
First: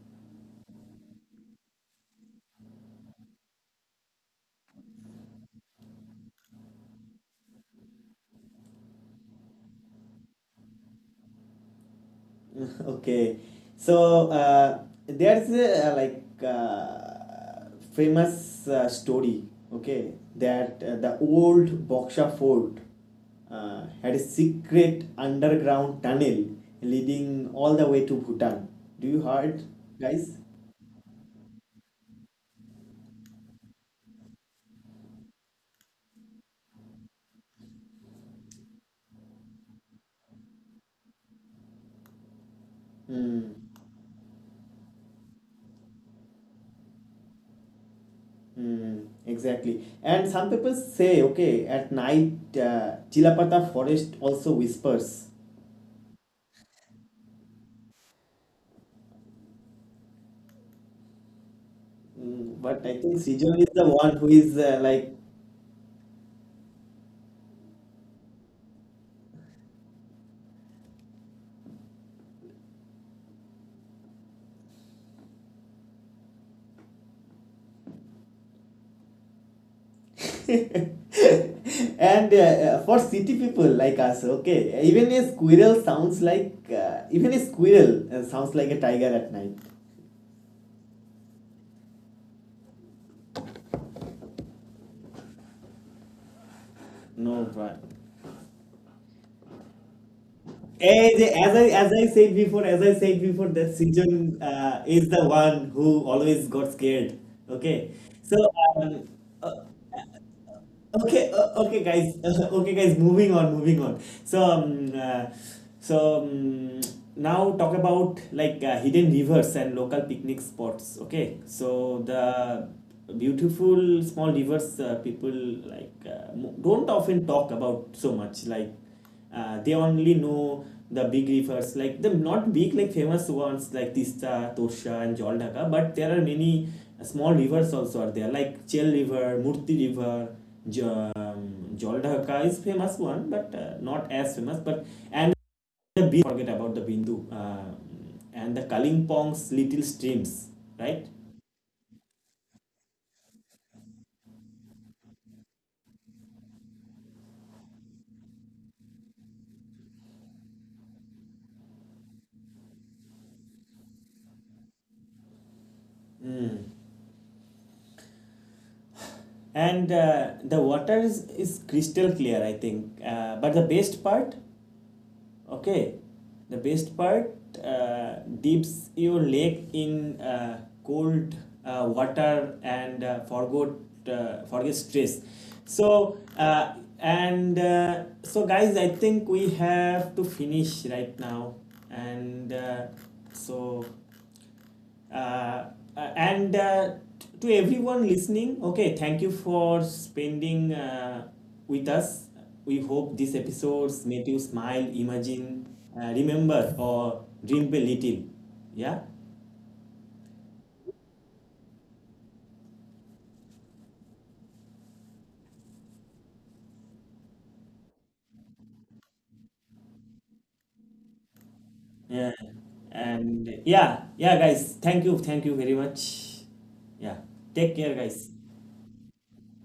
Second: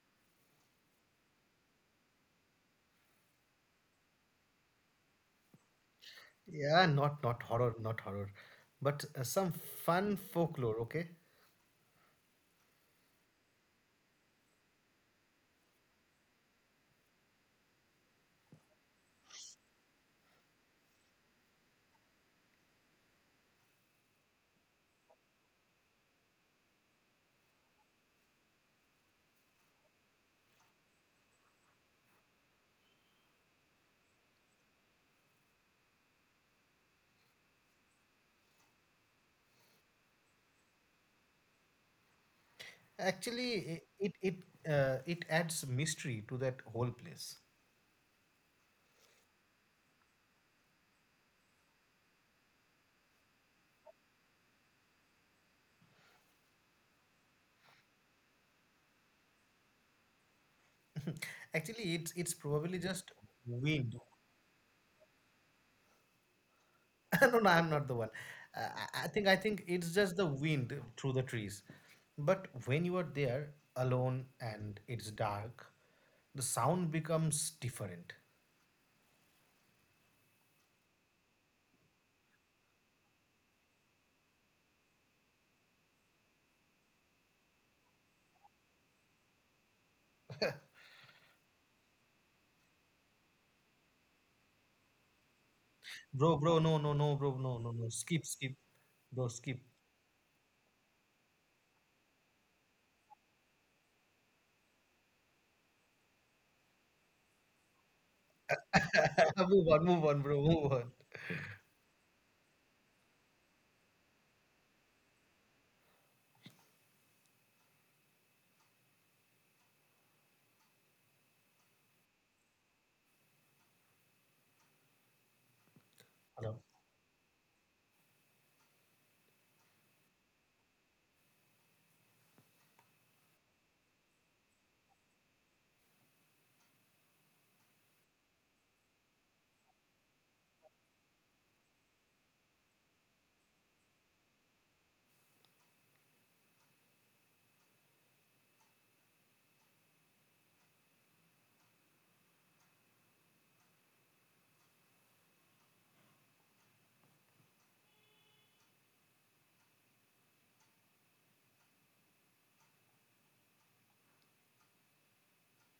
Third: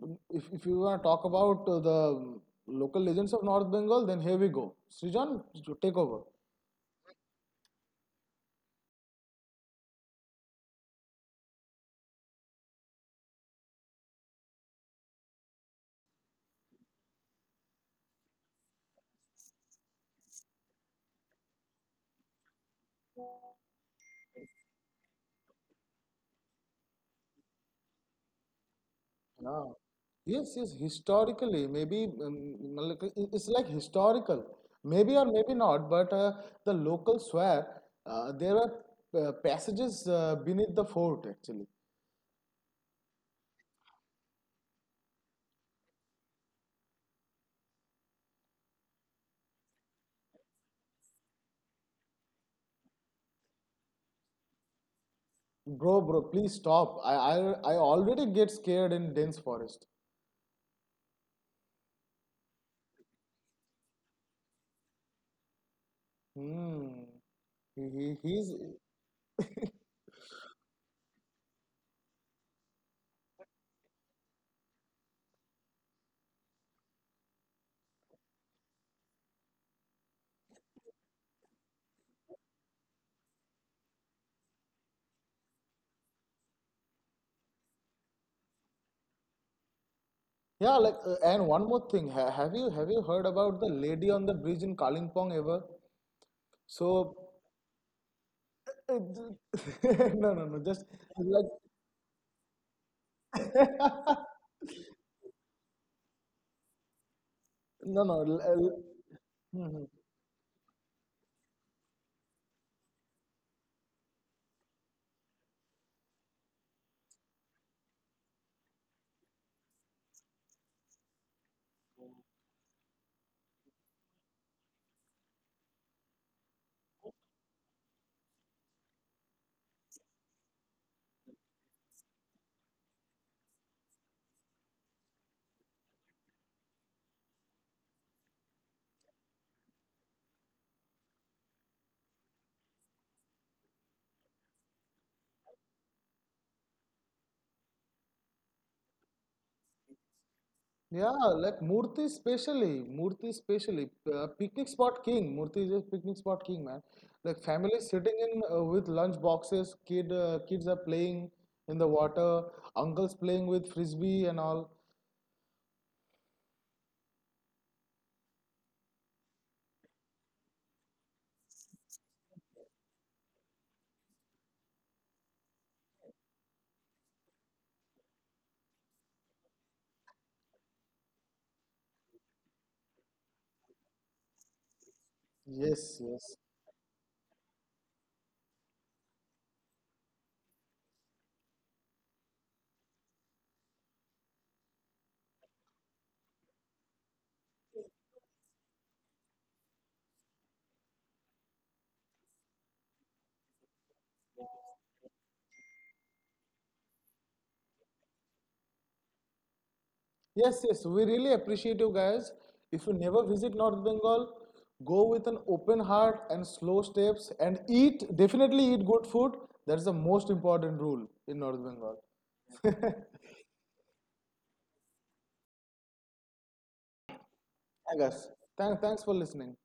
B: if you want to talk about the local legends of North Bengal, then here we go. Srijan, take over.
C: Yeah, not horror, not horror, but some fun folklore. Okay,
A: Okay, so there's a, famous story. Okay, that the old Boksha fort had a secret underground tunnel leading all the way to Bhutan. Do you heard,
B: Yeah.
A: guys?
B: Yes, yes, historically, maybe like, it's like historical, maybe or maybe not, but the locals swear there are passages beneath the fort actually.
A: Mm,
C: actually, it adds mystery to that whole place.
A: mm, exactly. And some people say, okay, at night, Chilapata forest also whispers.
B: Bro, bro, please stop. I already get scared in dense forest.
A: Mm,
C: Actually,
A: but
C: it's
A: I
C: it's
A: think
C: probably
A: Srijan is
C: just
A: the one who is
C: wind.
A: like
B: Hmm. He, he,
C: No, no, I'm
B: he's
C: not the one. Uh, I think it's just the wind through the trees. But when you are there alone and it's dark, the sound becomes different.
A: and for city people like us, okay, even a squirrel sounds like a tiger at night.
B: yeah, like and one more thing. Ha, have you heard about the lady on the bridge in Kalimpong ever? So
C: Bro,
A: No,
C: bro, no,
A: but
C: no, no, bro, no, no, no.
B: uh,
C: Skip, skip, bro,
B: no, no,
C: skip.
B: no. Just
A: as
B: like
A: as I said before, as I said before, that Sejong is the one who always got scared. Okay,
B: No, no.
A: so um, uh,
B: Mhm.
C: Move on, move on, bro,
A: okay,
C: move on.
A: okay, guys, okay, guys, moving on, moving on. So so um, now talk about like hidden rivers and local picnic spots. Okay, so the beautiful small rivers people like don't often
C: Hello.
A: talk about so much like. They only know the big rivers, like the not big, like famous ones like Tista, Torsha, and Jaldhaka. But there are many small rivers also are there, like Chel River, Murti River, J Joldhaka is famous one, but not as famous. But and the Bindu, forget about the Bindu and the Kalimpong's little streams, right?
B: Yeah, like Murthy especially, picnic spot king. Murthy is a picnic spot king, man. Like family sitting in with lunch boxes, kids are playing in the water, uncles playing with frisbee and all.
A: And the water is crystal clear, I think. But the best part, okay, the best part, dips your leg in cold water and forgot forget stress.
B: Yes,
A: so
B: yes.
A: uh, and uh, so guys, I think we have to finish right now. And so uh, and To everyone listening, okay, thank you for spending with us. We hope these episodes made you smile, imagine, remember, or dream a little. Yeah,
B: Yes, yes, we really appreciate you guys. If you never visit North Bengal, go with an open heart and slow steps and eat, definitely eat good food. That's the most important rule in North
A: yeah.
B: Bengal.
A: And yeah, guys, thank you, very much. Yeah, take care,
B: I guess.
A: guys.
B: Thanks for listening.